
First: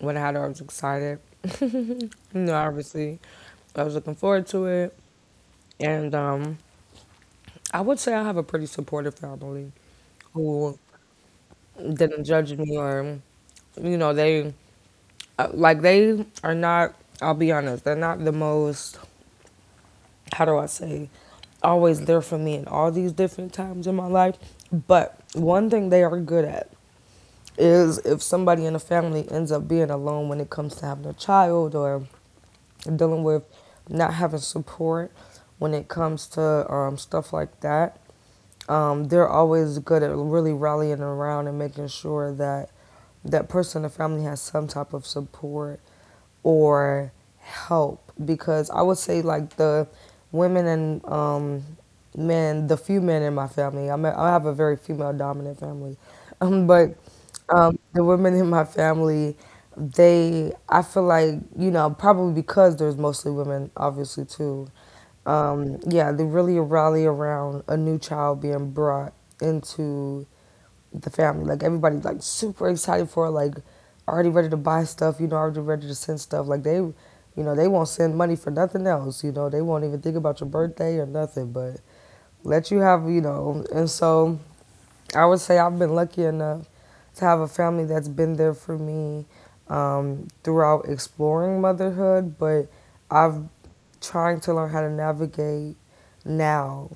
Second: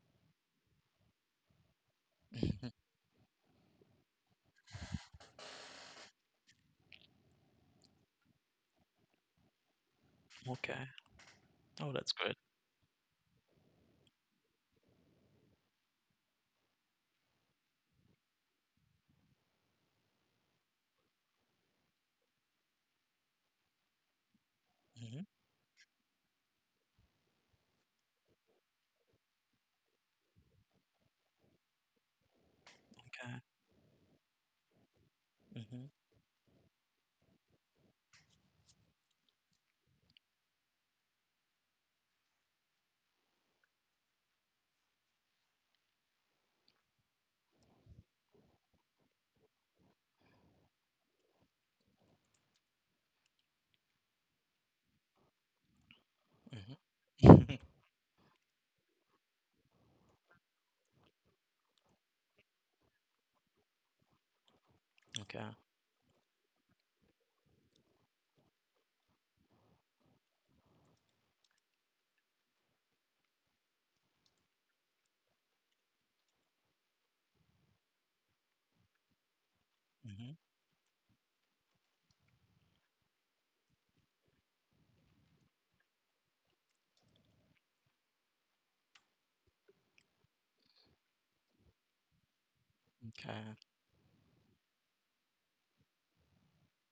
A: when I had her, I was excited. You know, obviously, I was looking forward to it, and I would say I have a pretty supportive family
B: Mhm.
A: who
B: Okay. Oh, that's
A: didn't
B: good.
A: judge me or, you know, they are not. I'll be honest, they're not the most. How do I say? Always there for me in all these different times in my life. But
B: Hmm.
A: one thing they are good at is if somebody in the family ends up being alone when it comes to having a child or dealing
B: Okay.
A: with not having support when
B: Hmm.
A: it comes to stuff like that, they're always good at really rallying around and making sure that that person in the family has some type of support or help because I would say like the women and men, the few men in my family. I have a very female dominant family, *laughs* but
B: Hmm.
A: the women in my family, they I feel like, you know, probably because there's mostly women, obviously too.
B: *laughs* Okay.
A: Yeah, they really rally around a new child being brought into the family. Like everybody's like super excited for it, like already ready to buy stuff, you know, already ready to send stuff. Like they, you know, they won't send money for nothing else, you know, they won't even think
B: Hmm.
A: about your birthday or nothing, but let you have, you know, and so I would say I've been lucky enough to have a family that's been there for me throughout exploring motherhood, but I've
B: Okay.
A: trying to learn how to navigate now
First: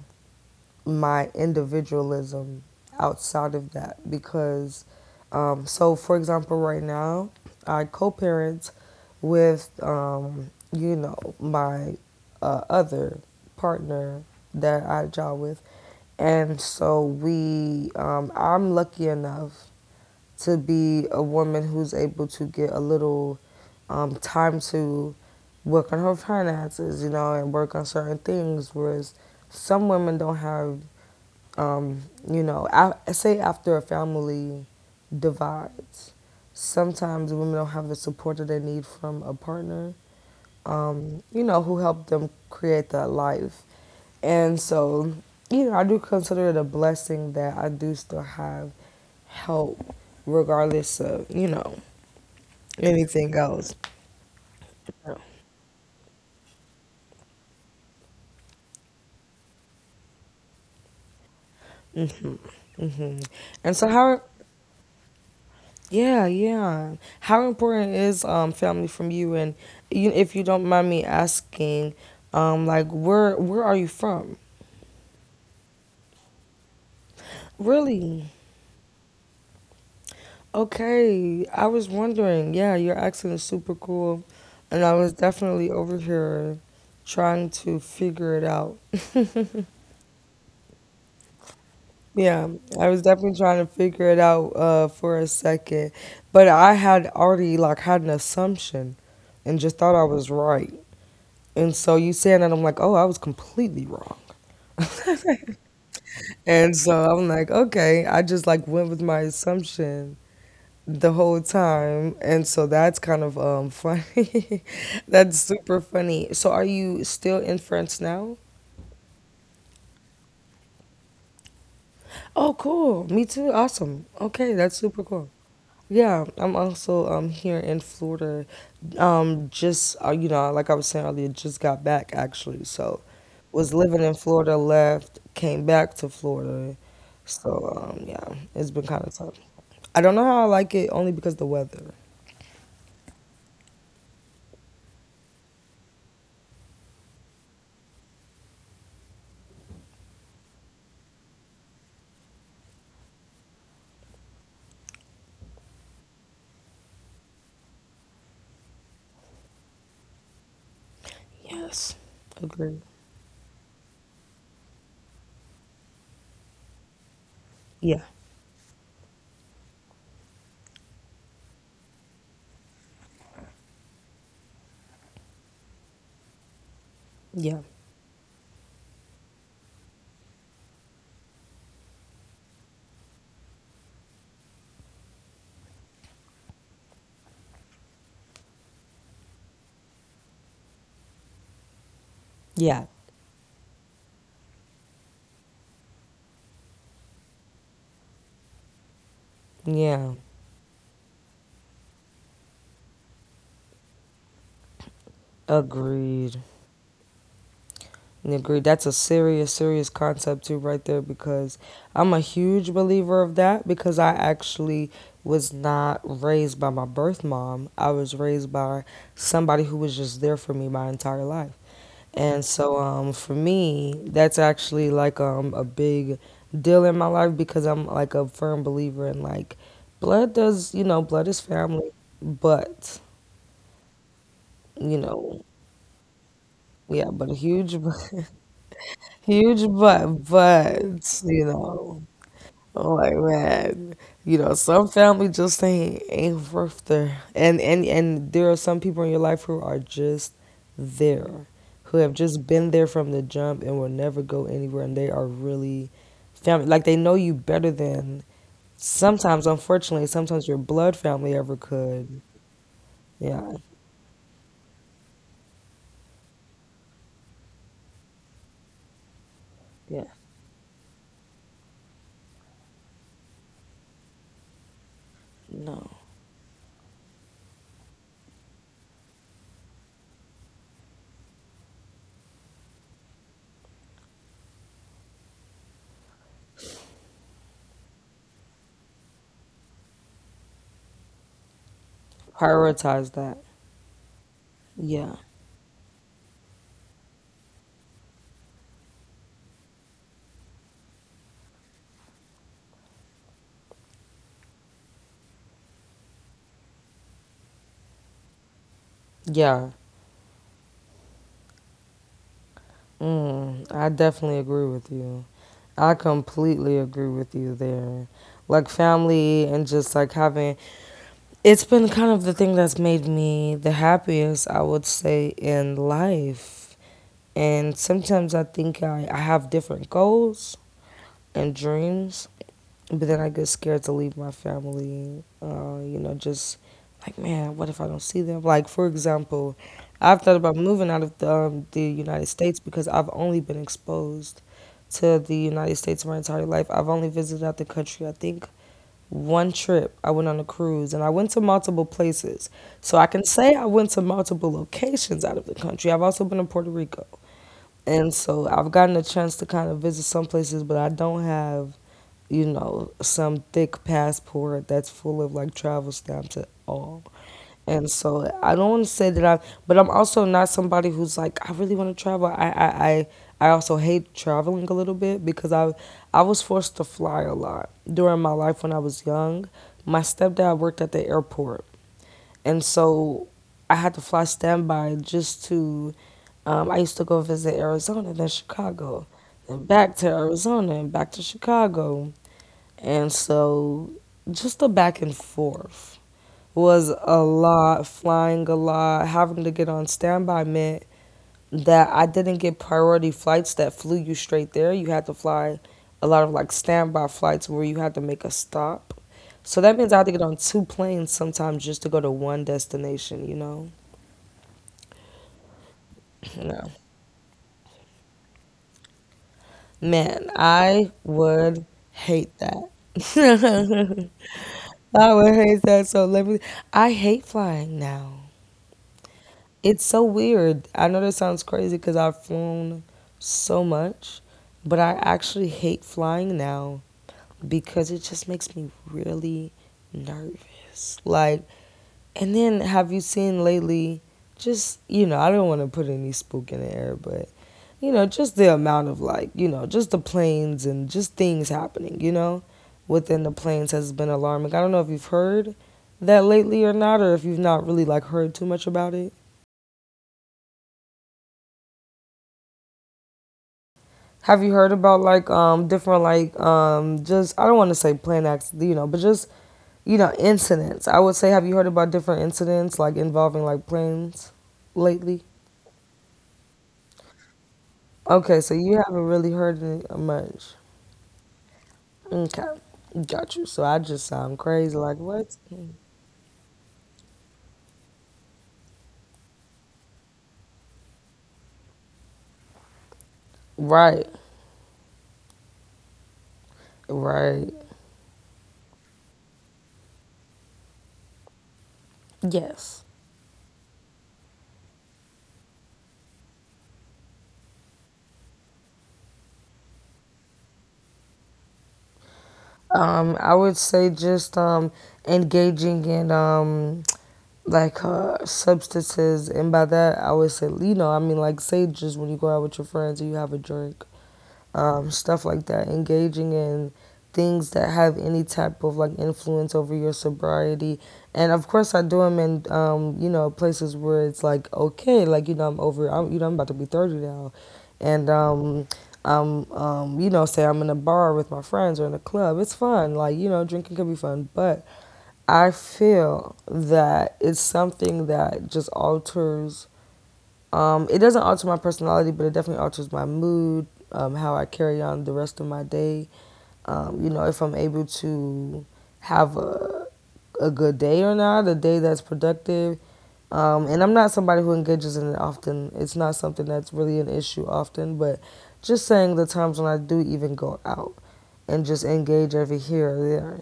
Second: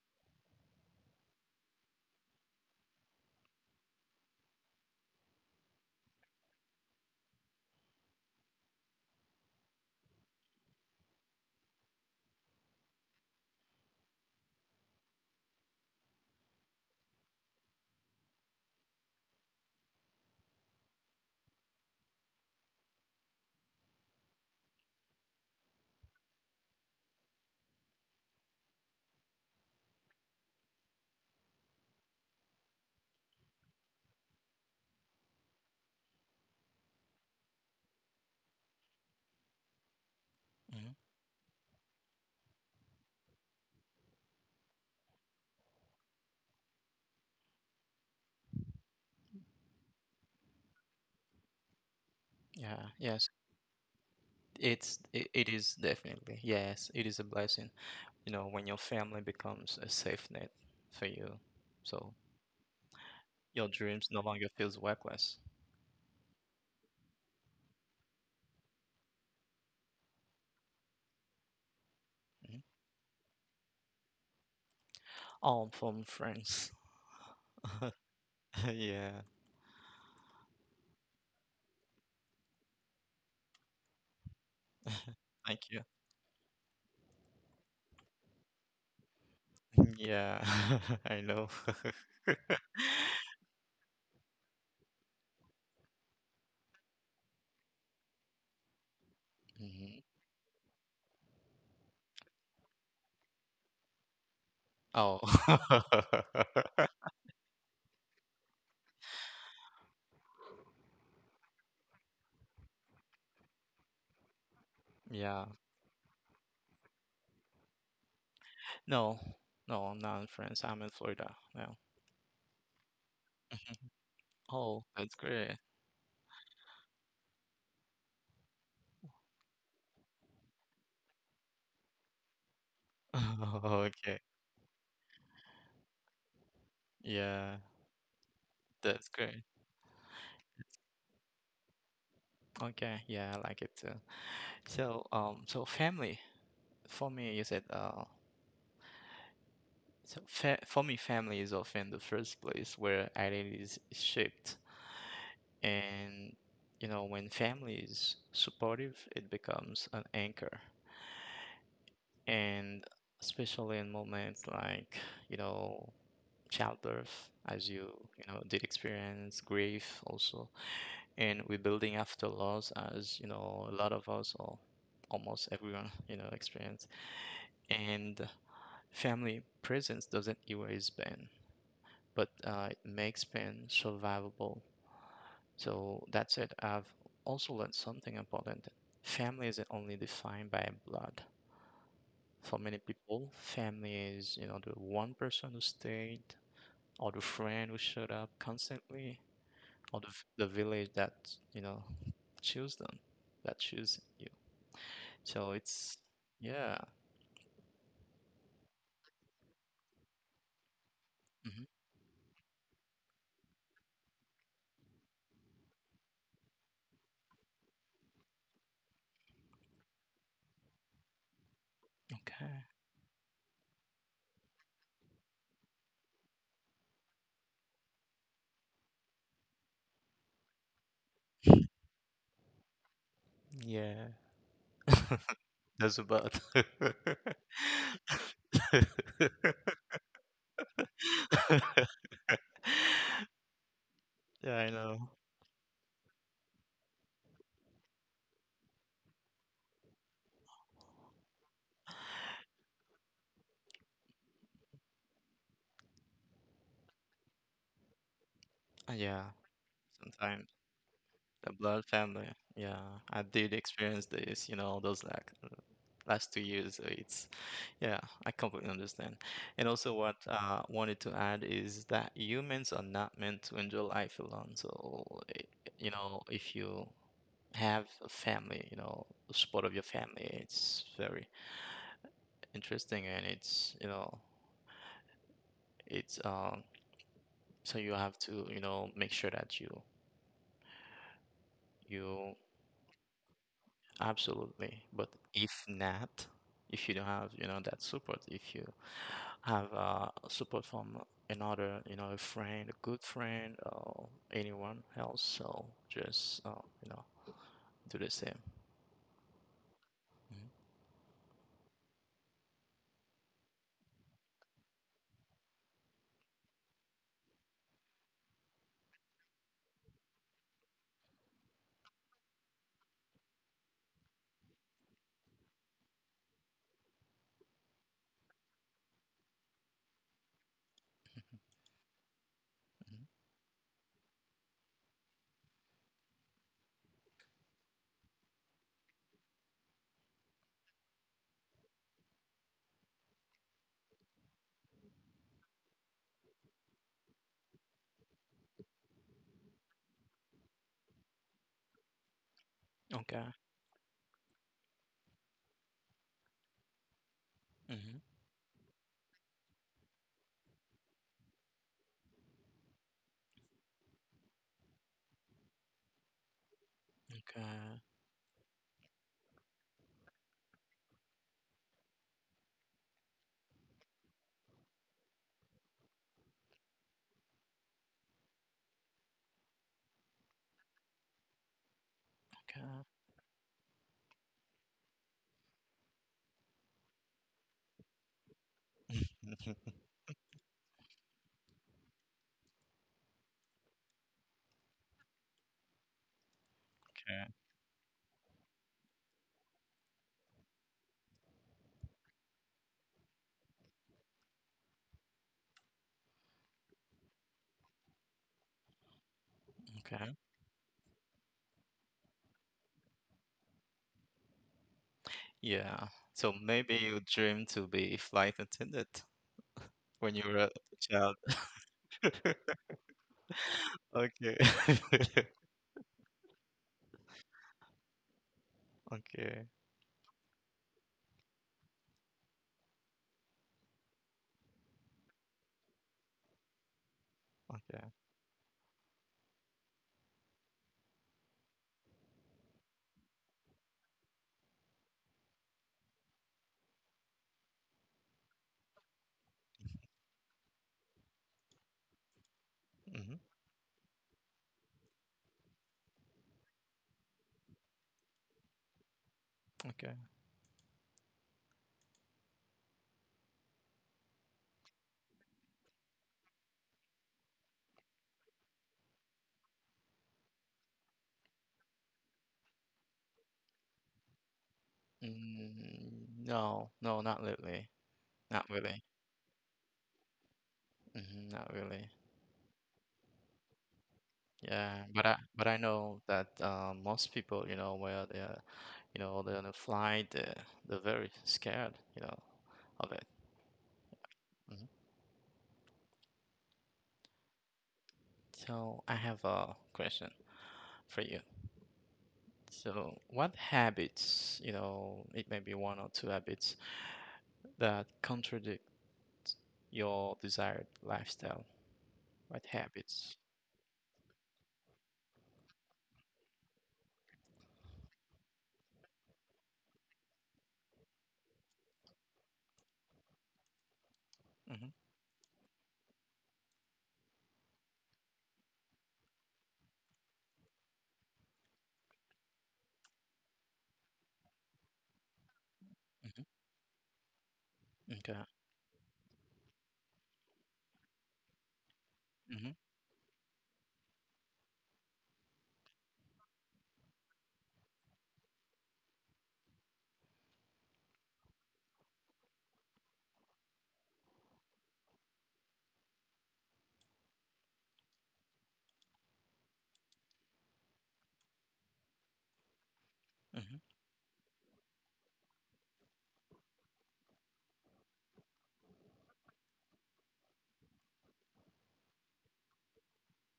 A: my individualism outside of that because so for example right now I co-parent with you know my other partner that I job with and so we I'm lucky enough to be a woman who's able to get a little time to work on her finances, you know, and work on certain things. Whereas some women don't have, um, you know, I say after a family divides, sometimes women don't have the support that they need from a partner,
B: Hmm.
A: you know, who helped them create that life. And so, you know, I do consider it a blessing that I do still have help, regardless of, you know,
B: Yeah. Yes.
A: anything else.
B: It is definitely, yes, it is a blessing, you know, when your family becomes a safe net for you. So
A: Hmm.
B: your
A: And so,
B: dreams no
A: how,
B: longer feels worthless.
A: yeah, yeah. How important is family from you? And you, if you don't mind me asking,
B: Mhm.
A: like, where are you from?
B: Oh, from France? *laughs*
A: Really?
B: Yeah.
A: Okay. I was wondering. Yeah, your accent is super cool. And I was
B: *laughs* Thank
A: definitely
B: you.
A: over here trying to figure it out.
B: Yeah, *laughs* I know. *laughs*
A: Yeah, I was definitely trying to figure it out for a second, but I had already like had an assumption, and just thought
B: Mhm.
A: I was right. And so you saying that, I'm like, oh, I was completely wrong.
B: Oh.
A: And
B: *laughs*
A: so I'm like, okay, I just like went with my assumption the whole time, and so that's kind of funny. *laughs* That's
B: Yeah.
A: super funny. So are you still in France now?
B: No, no, I'm not in France. I'm in Florida now.
A: Oh, cool. Me too.
B: *laughs* Mhm.
A: Awesome. Okay, that's
B: Oh,
A: super
B: that's
A: cool.
B: great.
A: Yeah, I'm also here in Florida. Just you know, like I was saying earlier, just got back actually. So,
B: *laughs*
A: was living in
B: Okay.
A: Florida, left, came back to Florida. So,
B: Yeah,
A: yeah, it's been kind
B: that's
A: of tough.
B: great.
A: I don't know how I like it only because the weather.
B: Okay, yeah, I like it too. So, so family for me, you said, so fa for me, family is often the first place where identity is shaped, and you know, when family is supportive, it becomes an anchor,
A: Yes,
B: and
A: agreed.
B: especially in moments like, you know, childbirth, as you
A: Yeah,
B: you know did experience grief also, and rebuilding after loss, as you know, a lot of us or almost everyone you know experience,
A: yeah,
B: and family presence doesn't erase pain, but it makes pain survivable. So that's it. I've also learned something important. Family isn't only defined by blood. For many
A: yeah,
B: people, family is you know the one person who stayed, or the friend who showed up constantly, or the, v-
A: yeah.
B: the village that you know choose them, that choose you. So it's
A: Agreed.
B: yeah.
A: And agree. That's a serious, serious concept too, right there, because
B: Hmm.
A: I'm a huge believer of that because I actually was not raised by my birth mom. I was raised by somebody who was just there for me my entire life. And
B: Okay.
A: so for me, that's actually like a big deal in my life because I'm like a firm believer in like blood does, you know, blood is family, but,
B: Yeah.
A: you know,
B: That's about. *laughs*
A: yeah, but a huge *laughs* huge but, buts, you know, I'm like man, you
B: Yeah,
A: know,
B: I
A: some
B: know.
A: family just ain't worth there, and and there are some people in your life who are just there, who have just been there from the jump and will never go anywhere, and they are really family. Like they know you better than
B: Yeah,
A: sometimes, unfortunately,
B: sometimes
A: sometimes your blood family
B: the
A: ever
B: blood family.
A: could.
B: Yeah, I did
A: Yeah,
B: experience this, you know, those like last 2 years. So it's, yeah, I completely understand. And also,
A: yeah,
B: what I wanted to add is that humans are not meant to enjoy life alone. So, eh, you
A: no,
B: know, if you have a family, you know, the support of your family, it's very interesting and it's, you know, it's so you have to, you know, make sure that you
A: prioritize that.
B: absolutely. But
A: Yeah,
B: if not, if you don't have, you know, that support, if you have support from another, you know, a friend, a good friend or anyone else, so just you know, do the same.
A: yeah.
B: Mhm.
A: Mm, I definitely agree with you. I completely agree with you there. Like family and just like having it's been kind of the thing that's made me the happiest, I would say, in life. And sometimes I think I have different goals and dreams but then I get scared to leave my family. You know, just like man, what if I don't see them? Like for example, I've thought about moving out of the United States because I've only been exposed to the United States my entire life. I've only visited out the country. I think one trip I went on a cruise and I went to multiple places. So
B: Mhm.
A: I can
B: Okay.
A: say I went to multiple locations out of the country. I've also been in Puerto Rico.
B: Hmm.
A: And so I've gotten a chance to kind of visit some places, but I don't have, you know, some thick passport that's full of like travel stamps at all.
B: Okay.
A: And so I don't want to say that I, but I'm also not somebody who's like I really want to travel. I also hate traveling a little bit because I was forced to fly a lot during my life when I was young. My stepdad worked at the airport, and so I had to fly standby just to. I used to go visit Arizona, then Chicago,
B: Okay.
A: and
B: *laughs*
A: back to Arizona, and back to Chicago. And so just the back and forth was a
B: Okay.
A: lot, flying a lot, having to get on standby meant that I didn't get priority flights that flew you straight there. You had to fly a lot of like standby flights where you had to make a stop. So that means I had to
B: Okay.
A: get on two planes sometimes just to go to one destination, you know? *laughs*
B: Yeah. So
A: *clears throat* No.
B: maybe you dreamed to be a flight attendant when you
A: Man,
B: were a
A: I
B: child.
A: would hate that.
B: *laughs*
A: *laughs*
B: Okay.
A: I would
B: *laughs*
A: hate that so let me I hate flying now.
B: Okay.
A: It's so weird. I know that sounds crazy because I've flown so much, but I actually hate flying now because
B: Okay.
A: it just makes me really nervous. Like, and then have you seen lately, just, you know, I don't want to put any spook in the air, but, you know, just the amount of like, you know, just the planes and just things happening, you know, within
B: Mhm.
A: the planes has been alarming. I don't know if you've heard that lately or not, or if you've not really like heard too much about it.
B: Okay.
A: Have you heard about like different like just I don't want to say plane acts you know but just you know incidents I would say, have you heard about different incidents like involving like planes lately?
B: Mm, no, no, not really.
A: Okay, so
B: Not
A: you
B: really.
A: haven't really heard it much.
B: Hmm, not really.
A: Okay, got you. So I just sound crazy
B: Yeah,
A: like what?
B: but I know that most people, you know, where they are, you know, they're on a flight, they're very scared, you know, of it.
A: Right,
B: Mhm.
A: right.
B: So I have a question for you.
A: Yes.
B: So what habits, you know, it may be one or two habits that contradict your desired lifestyle? What habits?
A: I would say just engaging in like substances, and by that I would say you know I mean like say just when you go out with your friends and you have a drink,
B: Mhm,
A: stuff like that, engaging in things that have any type of like influence over your sobriety. And of course, I do them in, you know, places where it's like okay, like you know I'm, you know
B: mhm,
A: I'm about to be 30 now,
B: mm,
A: and
B: kaya
A: I'm you know say I'm in a bar with my friends or in a club. It's
B: mhm,
A: fun, like you know drinking can be fun, but I feel that it's something that just alters it doesn't alter my personality, but it definitely alters my mood, how I carry on the rest of my day. You know, if I'm able to have a good day or not, a day that's productive.
B: mhm,
A: And I'm not somebody who engages in it often. It's not something that's really an issue often, but just saying the times when I do even go out and just engage every here or there,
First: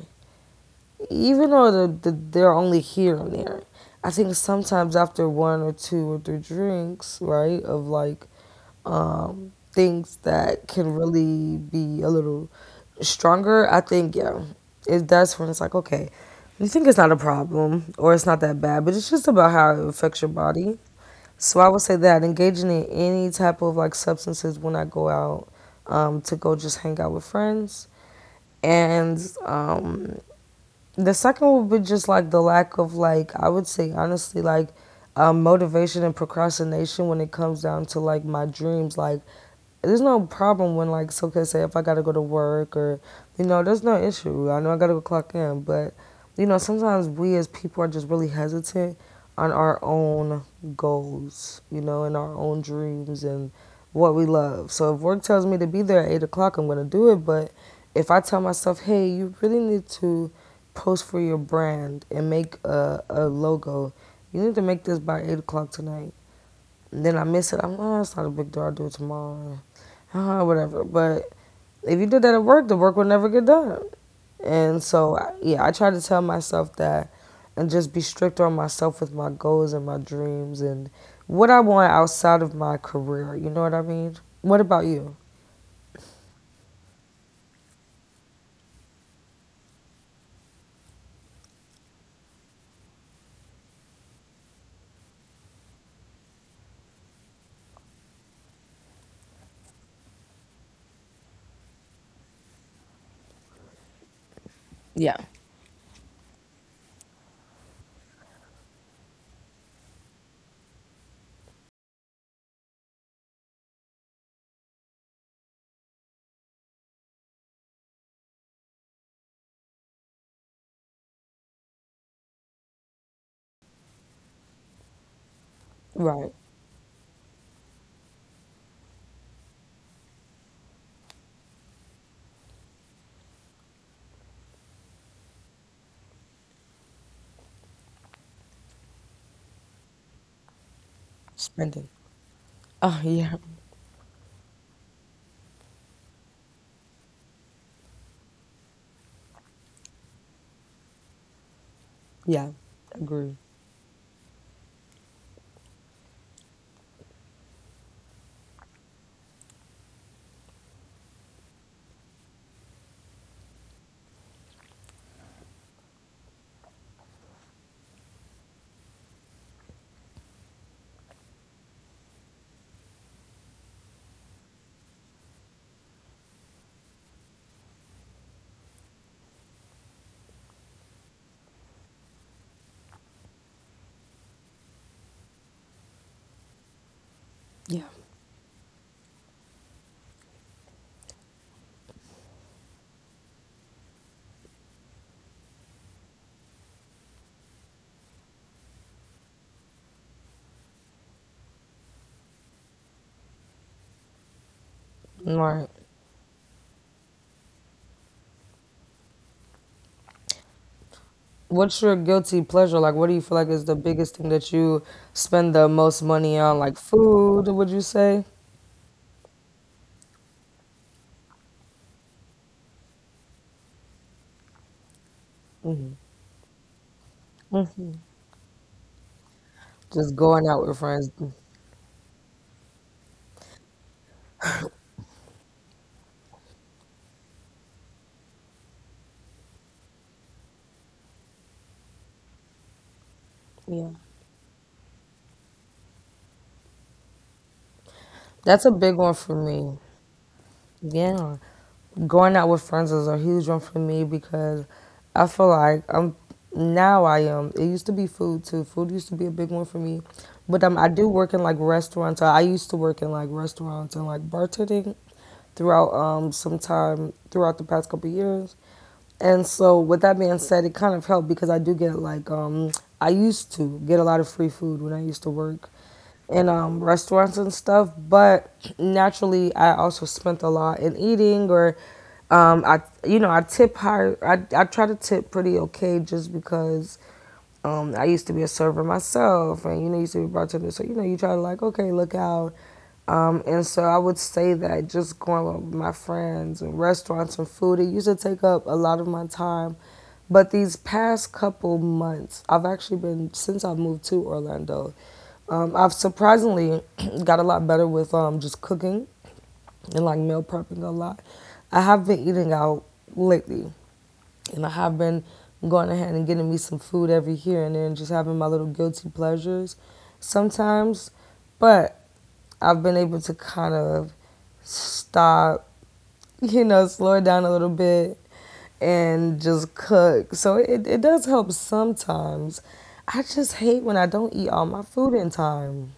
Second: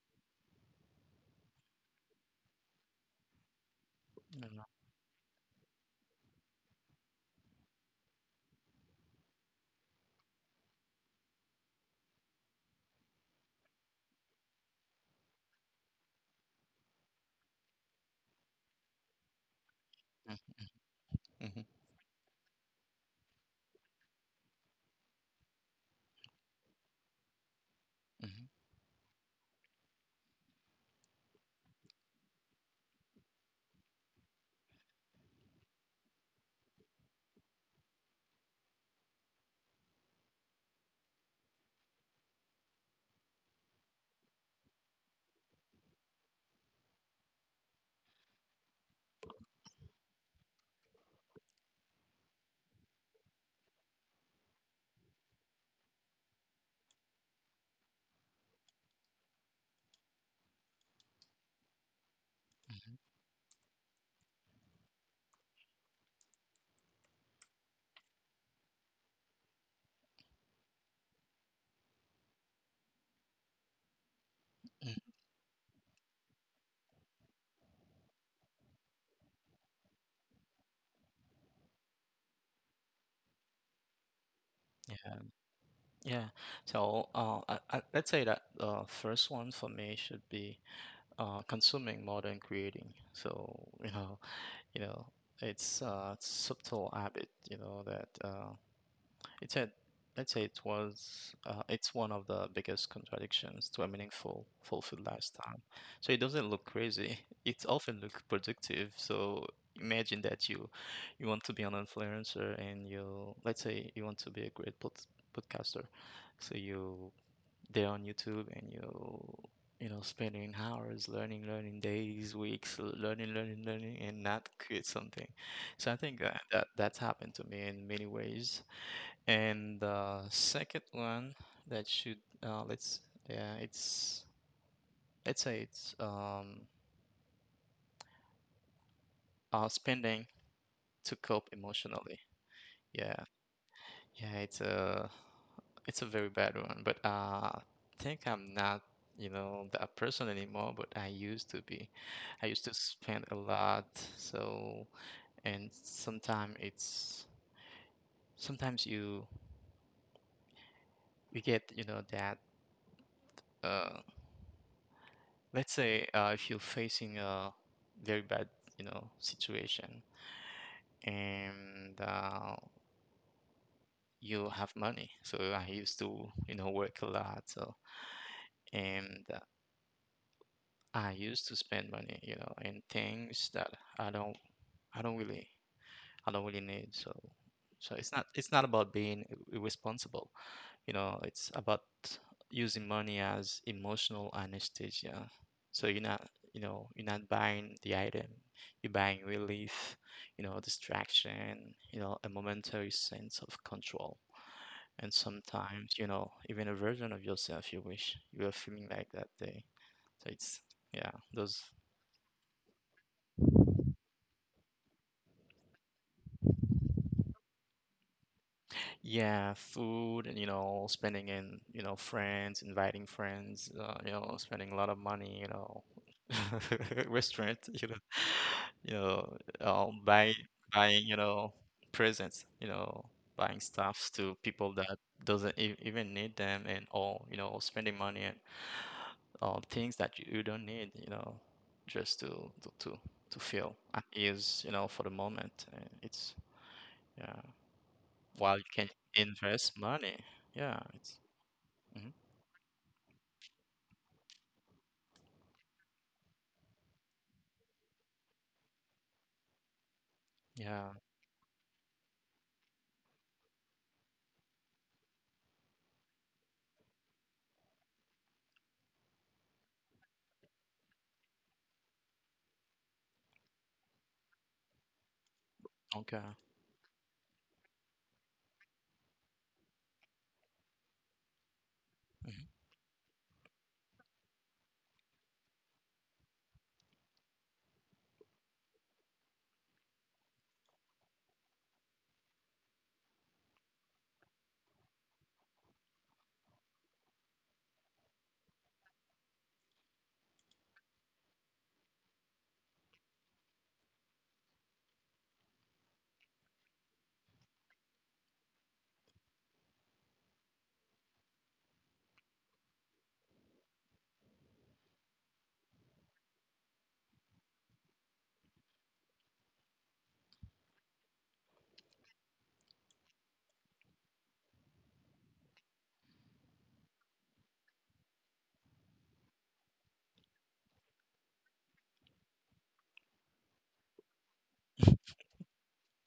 A: even though they're only here and there, I think
B: ano,
A: sometimes after one or two or three drinks, right, of like things that can really be a little stronger, I think, yeah, that's when it's like, okay, you think it's not a problem or it's not that bad, but it's just about how it affects your
B: mm,
A: body.
B: mhm,
A: So I would say that engaging in any type of like substances when I go out to go just hang out with friends
B: mhm,
A: and um, the second would be just like the lack of like I would say honestly like motivation and procrastination when it comes down to like my dreams. Like there's no problem when, like so Soka say if I gotta go to work or, you know, there's no issue. I know I gotta go clock in, but, you know, sometimes we as people are just really hesitant on our own goals, you know, and our own dreams and what we love. So if work tells me to be there at 8 o'clock, I'm gonna do it, but if I tell myself, hey, you really need to post for your brand and make
B: mhm,
A: a logo, you need to make this by 8 o'clock tonight. And then I miss it. I'm, like, oh, it's not a big deal. I'll do it tomorrow, whatever. But if you did that at work, the work would never get done. And
B: mm,
A: so, yeah, I try to tell myself that and just be strict on myself with my goals and my dreams and what I want outside of my career. You know what I mean? What about
B: yeah,
A: you?
B: yeah. So, let's say that first one for me should be consuming more than creating. So, you know, you know, it's subtle habit, you know, that It's a, let's say it was, it's one of the biggest contradictions to a meaningful, fulfilled
A: Yeah.
B: lifestyle. So it doesn't look crazy. *laughs* It often looks productive. So imagine you want to be an influencer and let's say you want to be a podcaster. So you, there on YouTube and you know, spending hours learning, learning days, weeks, learning, learning, learning, and not create something. So I think
A: Right.
B: that that's happened to me in many ways, and the second one that should let's yeah it's let's say it's spending to cope
A: Spending.
B: emotionally.
A: Oh,
B: Yeah,
A: yeah.
B: yeah, it's a very bad one, but I think I'm not you know that person anymore, but I used to be. I
A: Yeah.
B: used to spend a
A: Agree.
B: lot, so and sometimes you you get you know that. Uh, let's say if you're facing a very bad you know situation, and you have money, so I used to you know work a lot, so and I used to spend money you know in things that i don't i don't really I don't really need. So
A: Yeah.
B: so it's not, about being irresponsible. You know, it's about using money as emotional anesthesia. So you're not, you know, you're not buying the item. You're buying relief, you know, distraction, you know, a momentary sense of control. And
A: All right.
B: sometimes, you know, even a version of yourself you wish you were feeling like that day. So it's, yeah, those.
A: What's your guilty pleasure? Like, what do you feel like is the biggest thing that you spend the most money on? Like, food, would you say?
B: Yeah, food and you know, spending in, you know, friends, inviting friends, you know, spending a lot of money, you know,
A: Hmm.
B: *laughs* restaurant, you know, *laughs* you know,
A: Just going out with
B: buying, you
A: friends.
B: know, presents, you know, buying stuffs to people that doesn't e even need them, and all, you know, spending money and things that you don't need, you know, just to to to feel
A: Yeah,
B: at ease, you know, for the moment. And it's yeah. While you
A: that's a
B: can
A: big one for
B: invest
A: me.
B: money. Yeah, it's
A: Yeah,
B: mhm.
A: going out with friends is a huge one for me because I feel like I'm now I am. It used to be food too. Food used to be a big one for me, but
B: Yeah,
A: I do work in like restaurants. I used to work in like restaurants and like bartending throughout some time throughout the past couple years. And so, with that being said, it kind of helped because I do get like I used to get a lot of free food when I used to work
B: okay.
A: in restaurants and stuff. But naturally, I also spent a lot in eating, or
B: Mhm.
A: I you know I tip higher. I try to tip pretty okay just because I used to be a server myself, and you know used to be a bartender. So you know you try to like okay look out and so I would say that just going out with my friends and restaurants and food, it used to take up a lot of my time. But these past couple months, since I've moved to Orlando, I've surprisingly *clears throat* got a lot better with just cooking and like meal prepping a lot. I have been eating out lately and I have been going ahead and getting me some food every here and then, just having my little guilty pleasures sometimes. But I've been able to kind of stop, *laughs* you know, slow it down a little bit and just cook. So it does help sometimes. I just hate when I don't eat all my food in time.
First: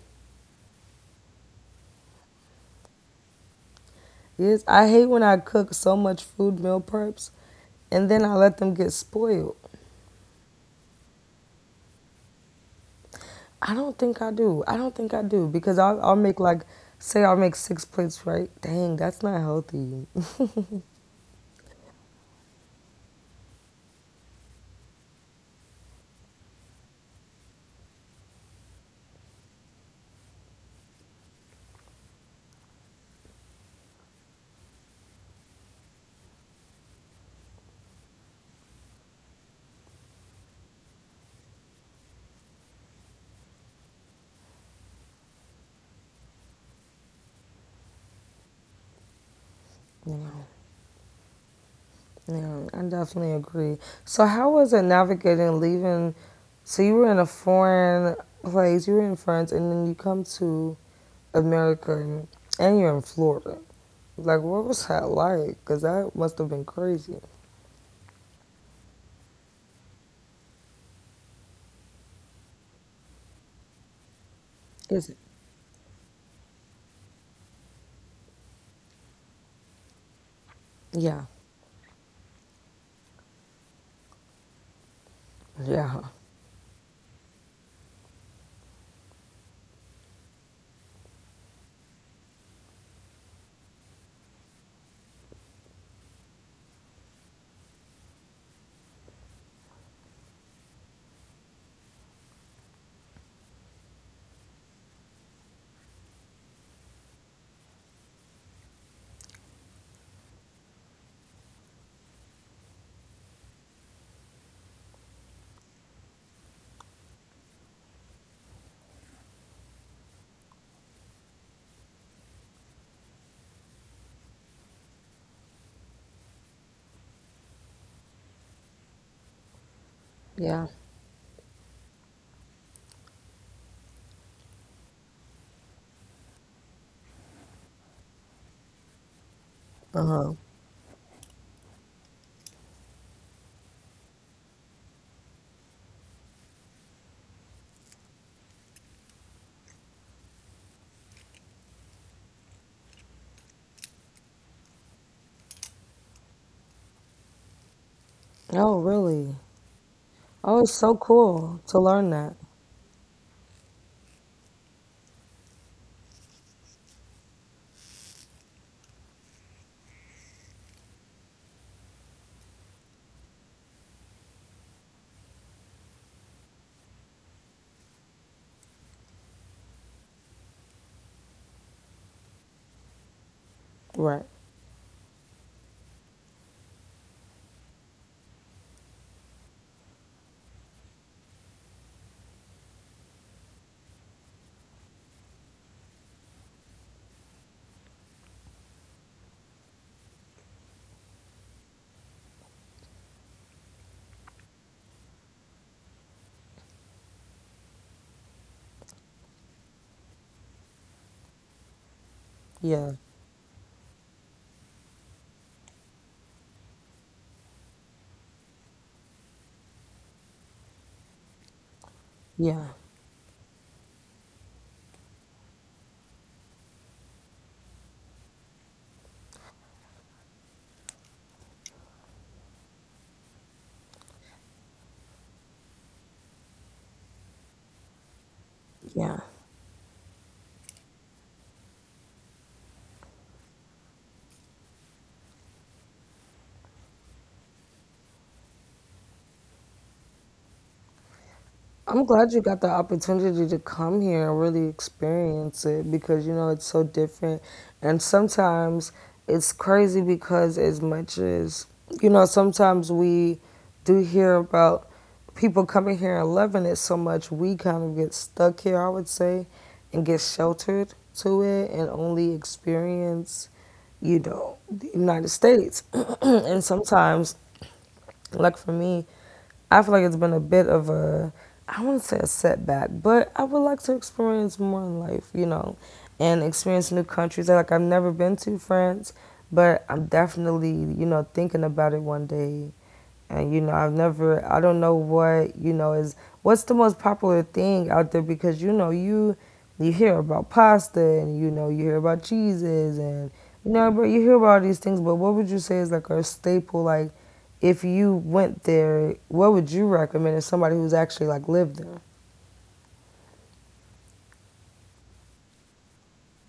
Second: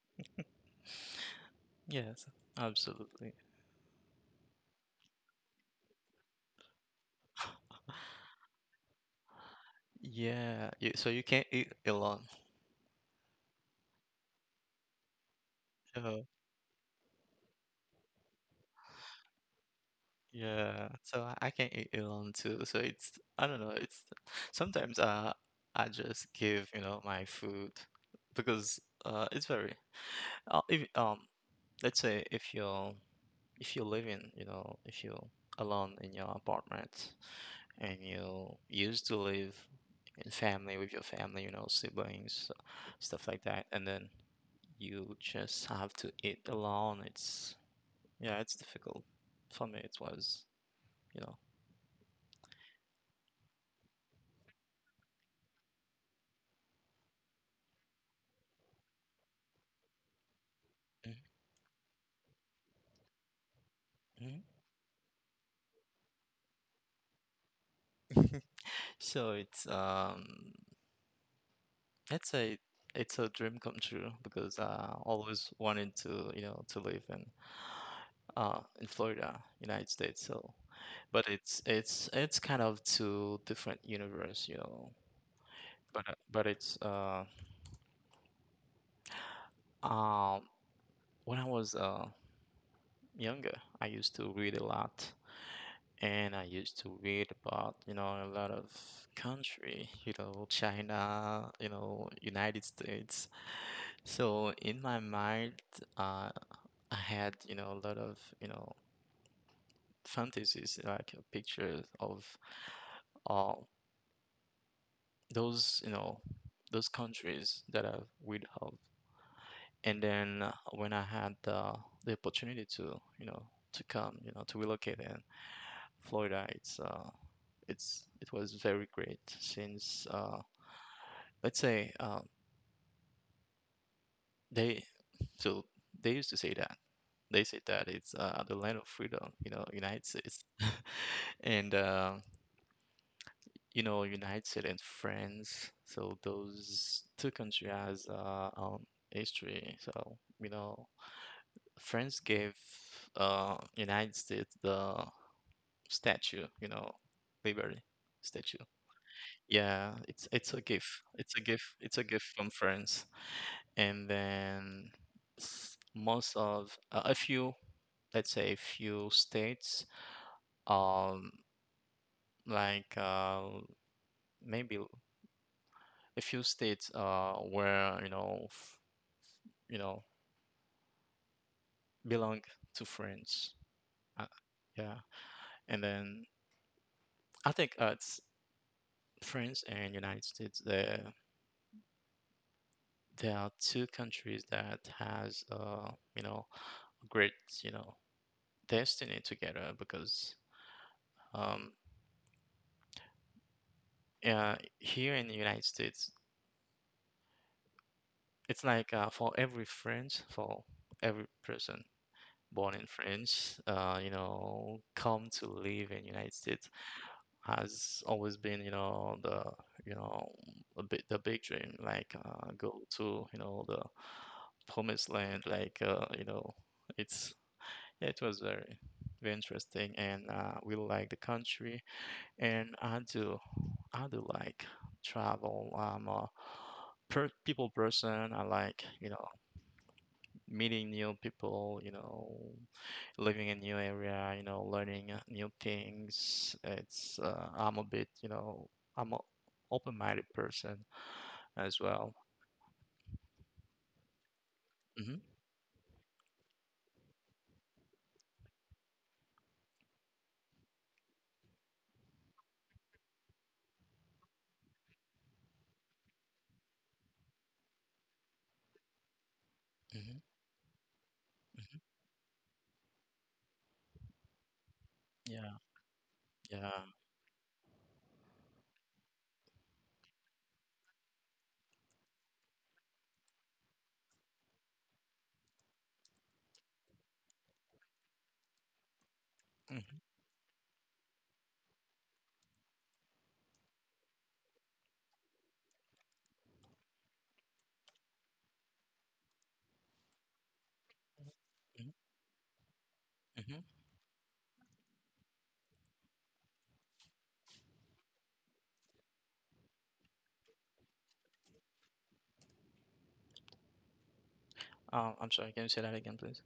B: Yes, absolutely.
A: Yes, I hate when I cook so much food meal preps and then I let them get spoiled.
B: Yeah, you, so you can't eat Elon.
A: I don't think I do because I'll
B: Oh,
A: make like, say I'll make six plates, right? Dang, that's not healthy.
B: yeah. So I can't eat Elon too. So it's I don't know. It's sometimes I just give you know my food because it's very if let's say if you're living you know if you're alone in your apartment, and you used to live in family with your family, you know, siblings, stuff like that, and then you just have to eat alone. It's yeah, it's difficult. For me, it was,
A: *laughs*
B: you know.
A: Yeah, I definitely agree. So how was it navigating leaving? So you were in a foreign place, you were in France, and then you come to America, and you're in Florida. Like,
B: Mhm.
A: what was that like? Because that must have been crazy.
B: So it's let's say it's a dream come true because I
A: Is it?
B: always wanted to, you know, to live in Florida, United States. So,
A: Yeah,
B: but it's kind of two different universe, you know.
A: yeah,
B: But but it's um when I was younger, I used to read a lot, and I used to read about you know a lot of country, you know China, you know United States. So in my mind, uh, I had you know a lot of you know fantasies like pictures of uh, those you know those countries that I would have. And then when I had the opportunity to, you know, to come, you know, to relocate in Florida, it's it was very great since
A: yeah.
B: let's say they so they used to say that they say that it's the land of freedom, you know, United
A: Uh huh.
B: States, *laughs* and you know, United States and France. So those two countries has history. So you know, Friends gave United States the statue, you know, Liberty statue.
A: Oh, really?
B: Yeah, it's a
A: Oh, it's
B: gift.
A: so
B: It's a
A: cool
B: gift.
A: to
B: It's a
A: learn
B: gift
A: that.
B: from friends. And then most of a few, let's say a few states, um, like uh, maybe a few states where you know you know belong to friends.
A: Right.
B: Uh, yeah, and then I think it's France and United States, there are two countries that has you know a great you know destiny together. Because um, Here in the United States, it's like for every French, for every person born in
A: Yeah.
B: France, come to live in United States has always been you know the you know a bit the big dream, like
A: Yeah.
B: go to the promised land, like you know it's Yeah, it was very interesting, and we like the country. And I do like travel. I'm a per people person. I like,
A: Yeah.
B: meeting new people. Living in new area. Learning new things. It's I'm a bit, I'm a open-minded person as
A: I'm
B: well.
A: glad you got the opportunity to come here and really
B: hmm
A: experience it because you know it's so different. And sometimes it's crazy because, as much as you know, sometimes we do hear about people coming here and loving it so much, we kind of get stuck here, I would say, and
B: hmm
A: get sheltered to it and only experience you know, the United
B: Yeah,
A: States. *clears throat* And
B: yeah.
A: sometimes, like for me, I feel like it's been a bit of a, I wouldn't say a setback, but I would like to experience more in life, you know, and experience new countries. Like I've never been to France, but I'm
B: hmm
A: definitely, you know, thinking about it one day and you know, I don't know what, you know, is what's the most popular thing out there because you know, you hear about pasta and you know, you
B: hmm
A: hear about cheeses and
B: hmm
A: you know, but you hear about all these things, but what would you say is like a staple like if you went there, what would you recommend as somebody who's actually like lived there?
B: I'm sorry. Can you say that again, please?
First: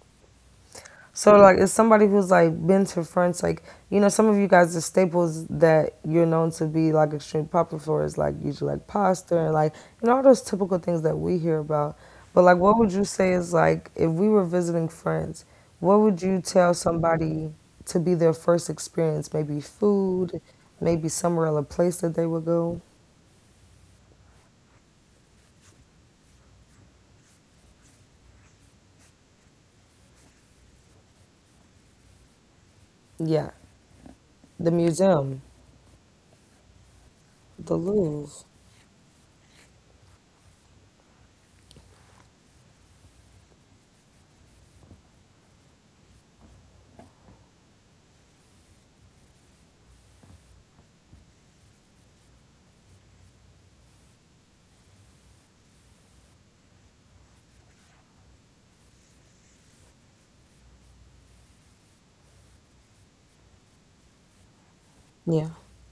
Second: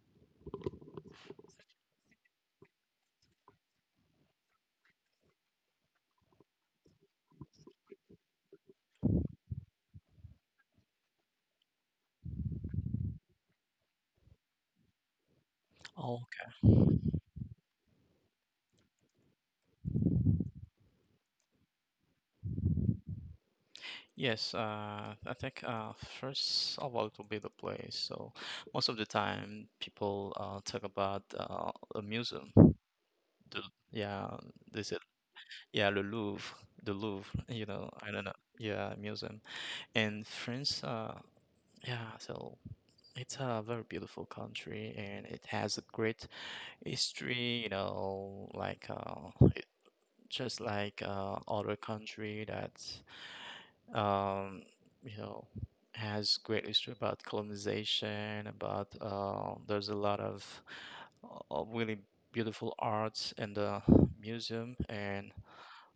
A: So like as somebody who's like been to France, like you know, some of you guys the staples that you're known to be like extremely popular for is like usually like pasta and like you know all those typical things that we hear about. But like what would you say is like if we were visiting France, what would you tell somebody to be their first experience? Maybe food, maybe somewhere or a place that they would go?
B: Yes, I think first of all, it will be the place. So most of the time, people talk about a museum.
A: Yeah.
B: The, yeah,
A: The
B: they said
A: museum.
B: yeah, the Louvre. *laughs* You
A: The
B: know, I don't know.
A: Louvre.
B: Yeah, museum. And France, yeah, so it's a very beautiful country and it has a great history. You know, like it, just like other country that um, you know, has great history about colonization, about there's a lot of really beautiful arts in the museum, and
A: Yeah.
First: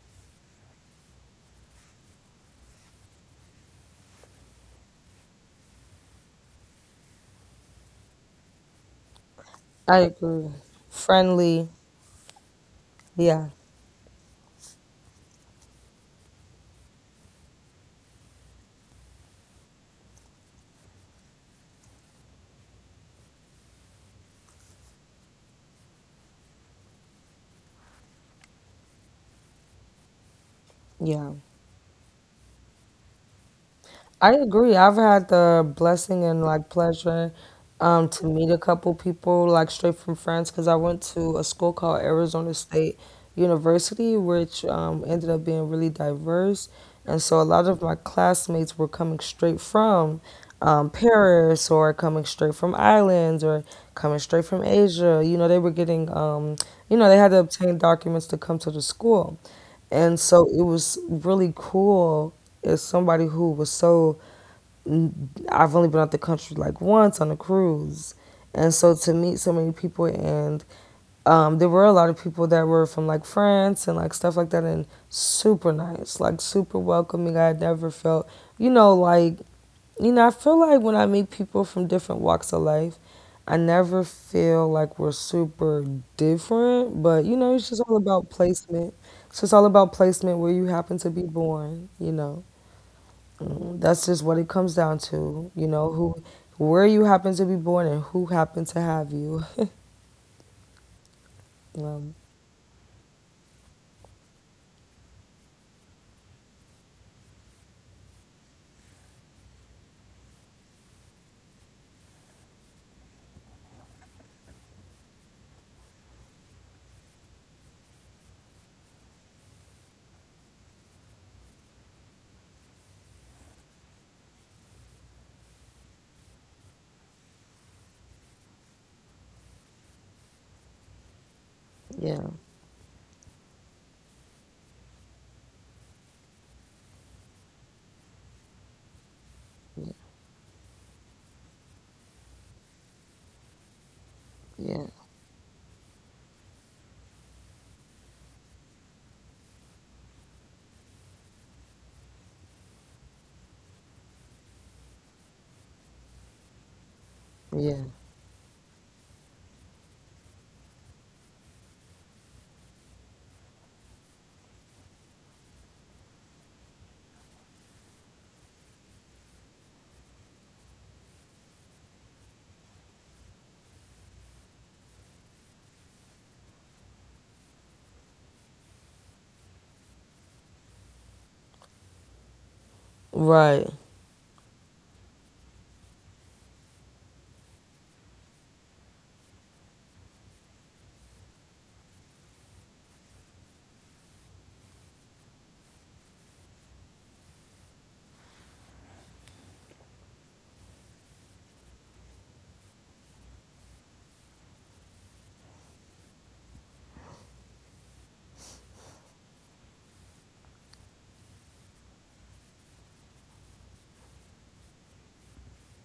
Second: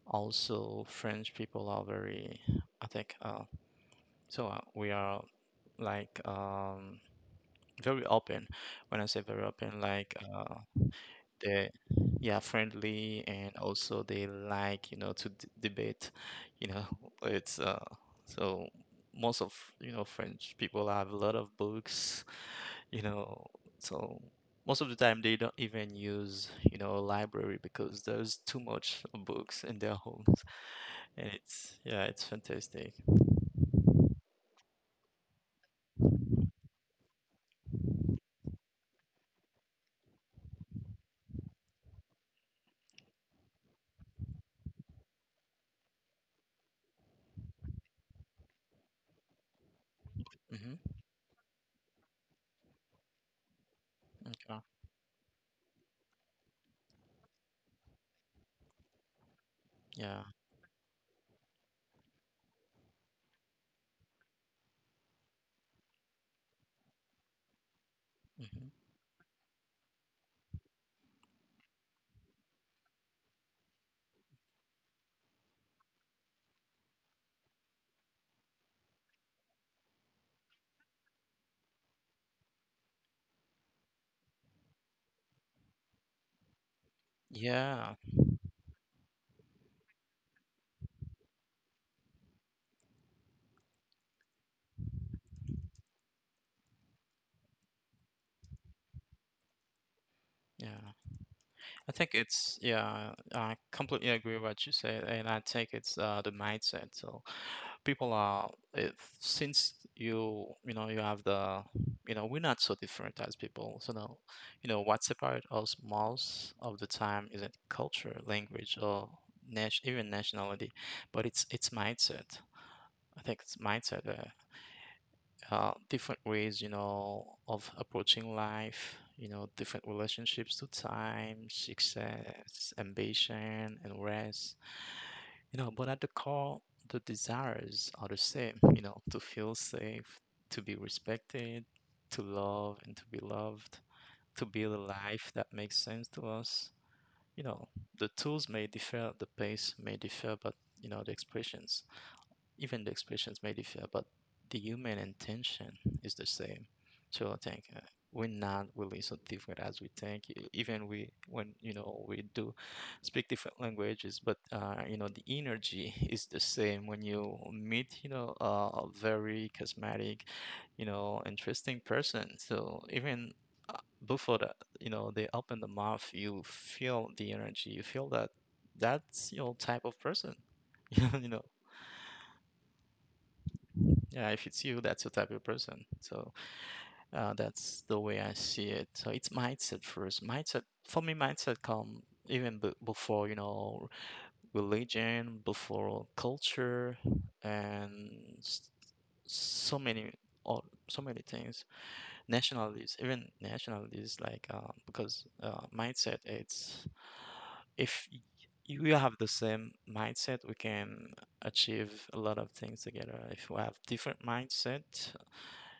B: also French people are very, I think, we are like very open. When I say very open,
A: I
B: like
A: agree. Friendly.
B: they yeah, friendly,
A: Yeah.
B: and also they like, you know, to debate, you know. *laughs* it's so Most of, you know, French people have a lot of books, you know. So most of the time they don't even use, you know, a library because there's too much books in their *laughs* homes, and
A: Yeah.
B: it's yeah, it's fantastic.
A: I agree. I've had the blessing and like pleasure to meet a couple people like straight from France because I went to a school called Arizona State University, which ended up being really diverse. And so a lot of my classmates were coming straight from
B: hmm
A: Paris or coming straight from islands or coming straight from
B: okay.
A: Asia. You know, they were getting, you know, they had to obtain documents to come to the school. And
B: yeah
A: so it was really cool is somebody who was so I've only been out the country like once on a cruise. And
B: hmm
A: so to meet so many people, and there were a lot of people that were from like France and like stuff like that, and super nice, like super welcoming. I had never felt, you know, like, you know, I feel like when I meet people from different walks of life, I never feel like we're super different, but you know, it's just all
B: yeah,
A: about placement. So it's all about placement where you happen to be born, you know. That's just what it comes down to, you know, who, where you happen to be born and who happen to have you.
B: yeah. I
A: Um,
B: think it's Yeah, I completely agree with what you said, and I think it's the mindset. So people are if, Since you know, you have the, you know, we're not so different as people. So now, you know, what separates us most of the time isn't culture, language, or nation, even nationality, but it's mindset. I think it's mindset. Different ways, you know, of approaching life, you know, different relationships to time,
A: yeah,
B: success, ambition, and rest, you know. But at the core, the desires are the same, you know: to feel safe, to be respected, to love and to be loved, to build
A: yeah,
B: a life that makes sense to us. You know, the tools may differ, the pace may differ, but, you know, the expressions. Even the expressions may differ, but the human intention is the same. So I think
A: yeah.
B: we're not really so different as we think. Even we, when, you know, we do speak different languages, but, you know, the energy *laughs* is the same. When you meet, you know, a very charismatic, you know, interesting person, so even uh, before that, you know, they open the mouth, you feel the energy, you feel that that's, you know, type of person. *laughs* you know,
A: Right.
B: yeah, if it's you, that's the type of person. So that's the way I see it. So it's mindset first. Mindset, for me, mindset come even before, you know, religion, before culture, and s- so many or so many things. Nationalities, even nationalities, like because mindset. It's if y- You have the same mindset, we can achieve a lot of things together. If we have different mindset,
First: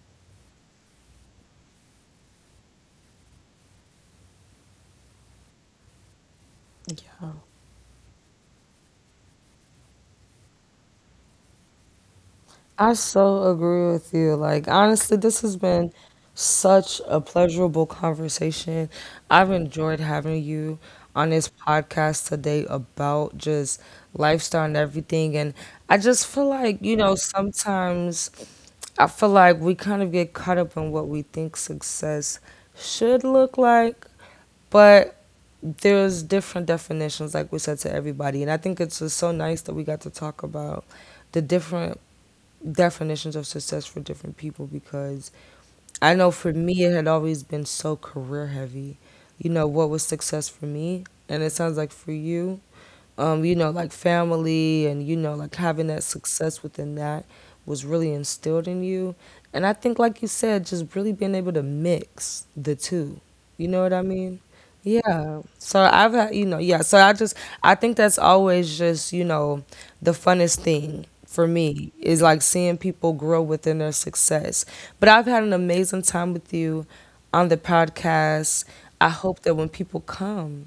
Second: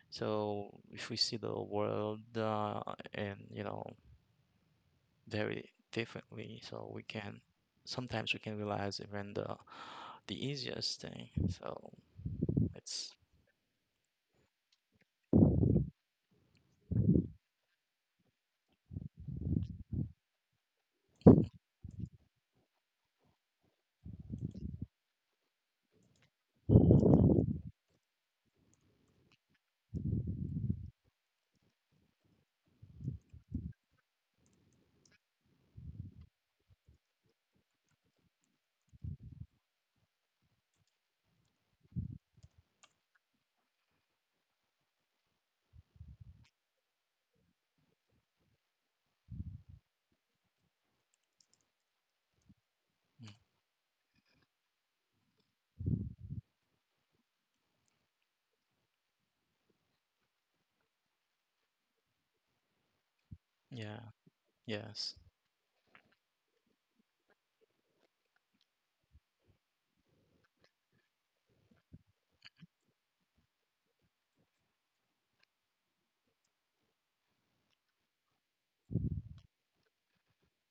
B: so if we see the world and, you know, very differently, so we
A: Yeah.
B: can sometimes we can realize even the easiest thing. So
A: I
B: it's
A: so agree with you. Like, honestly, this has been such a pleasurable conversation. I've enjoyed having you on this podcast today about just lifestyle and everything. And I just feel like, you know, sometimes I feel like we kind of get caught up in what we think success should look like, but there's different definitions, like we said to everybody. And I think it's just so nice that we got to talk about the different definitions of success for different people because I know for me, it had always been so career heavy. You know, what was success for me? And it sounds like for you,
B: mm,
A: you know, like family and, you know, like having that success within that was really instilled in you. And I think, like you said, just really being able to mix the two. You know what
B: yeah,
A: I mean?
B: yes,
A: Yeah. So I've had, you know, yeah. So I just, I think that's always just, you know, the funnest thing for me is like seeing people grow within their success. But I've had an amazing time with you on the podcast. I hope that when people come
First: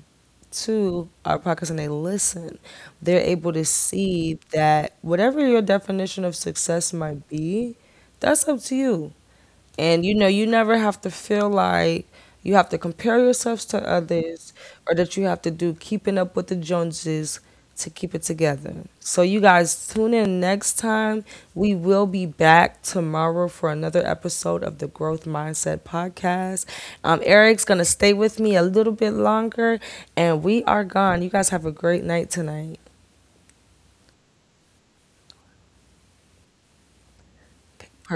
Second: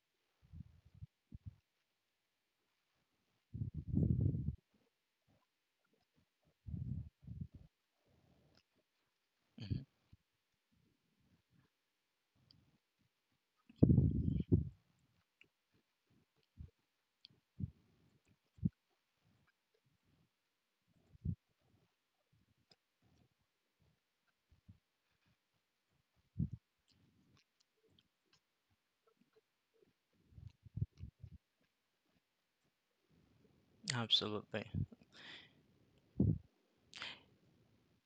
A: to our podcast and they listen, they're able to see that whatever your definition of success might be, that's up to you.
B: mhm,
A: And you know, you never have to feel like you have to compare yourselves to others or that you have to do keeping up with the Joneses to keep it together. So, you guys tune in next time. We will be back tomorrow for another episode of the Growth Mindset Podcast. Eric's going to stay with me a little bit longer, and we are gone. You guys have a great night tonight.
B: absolutely.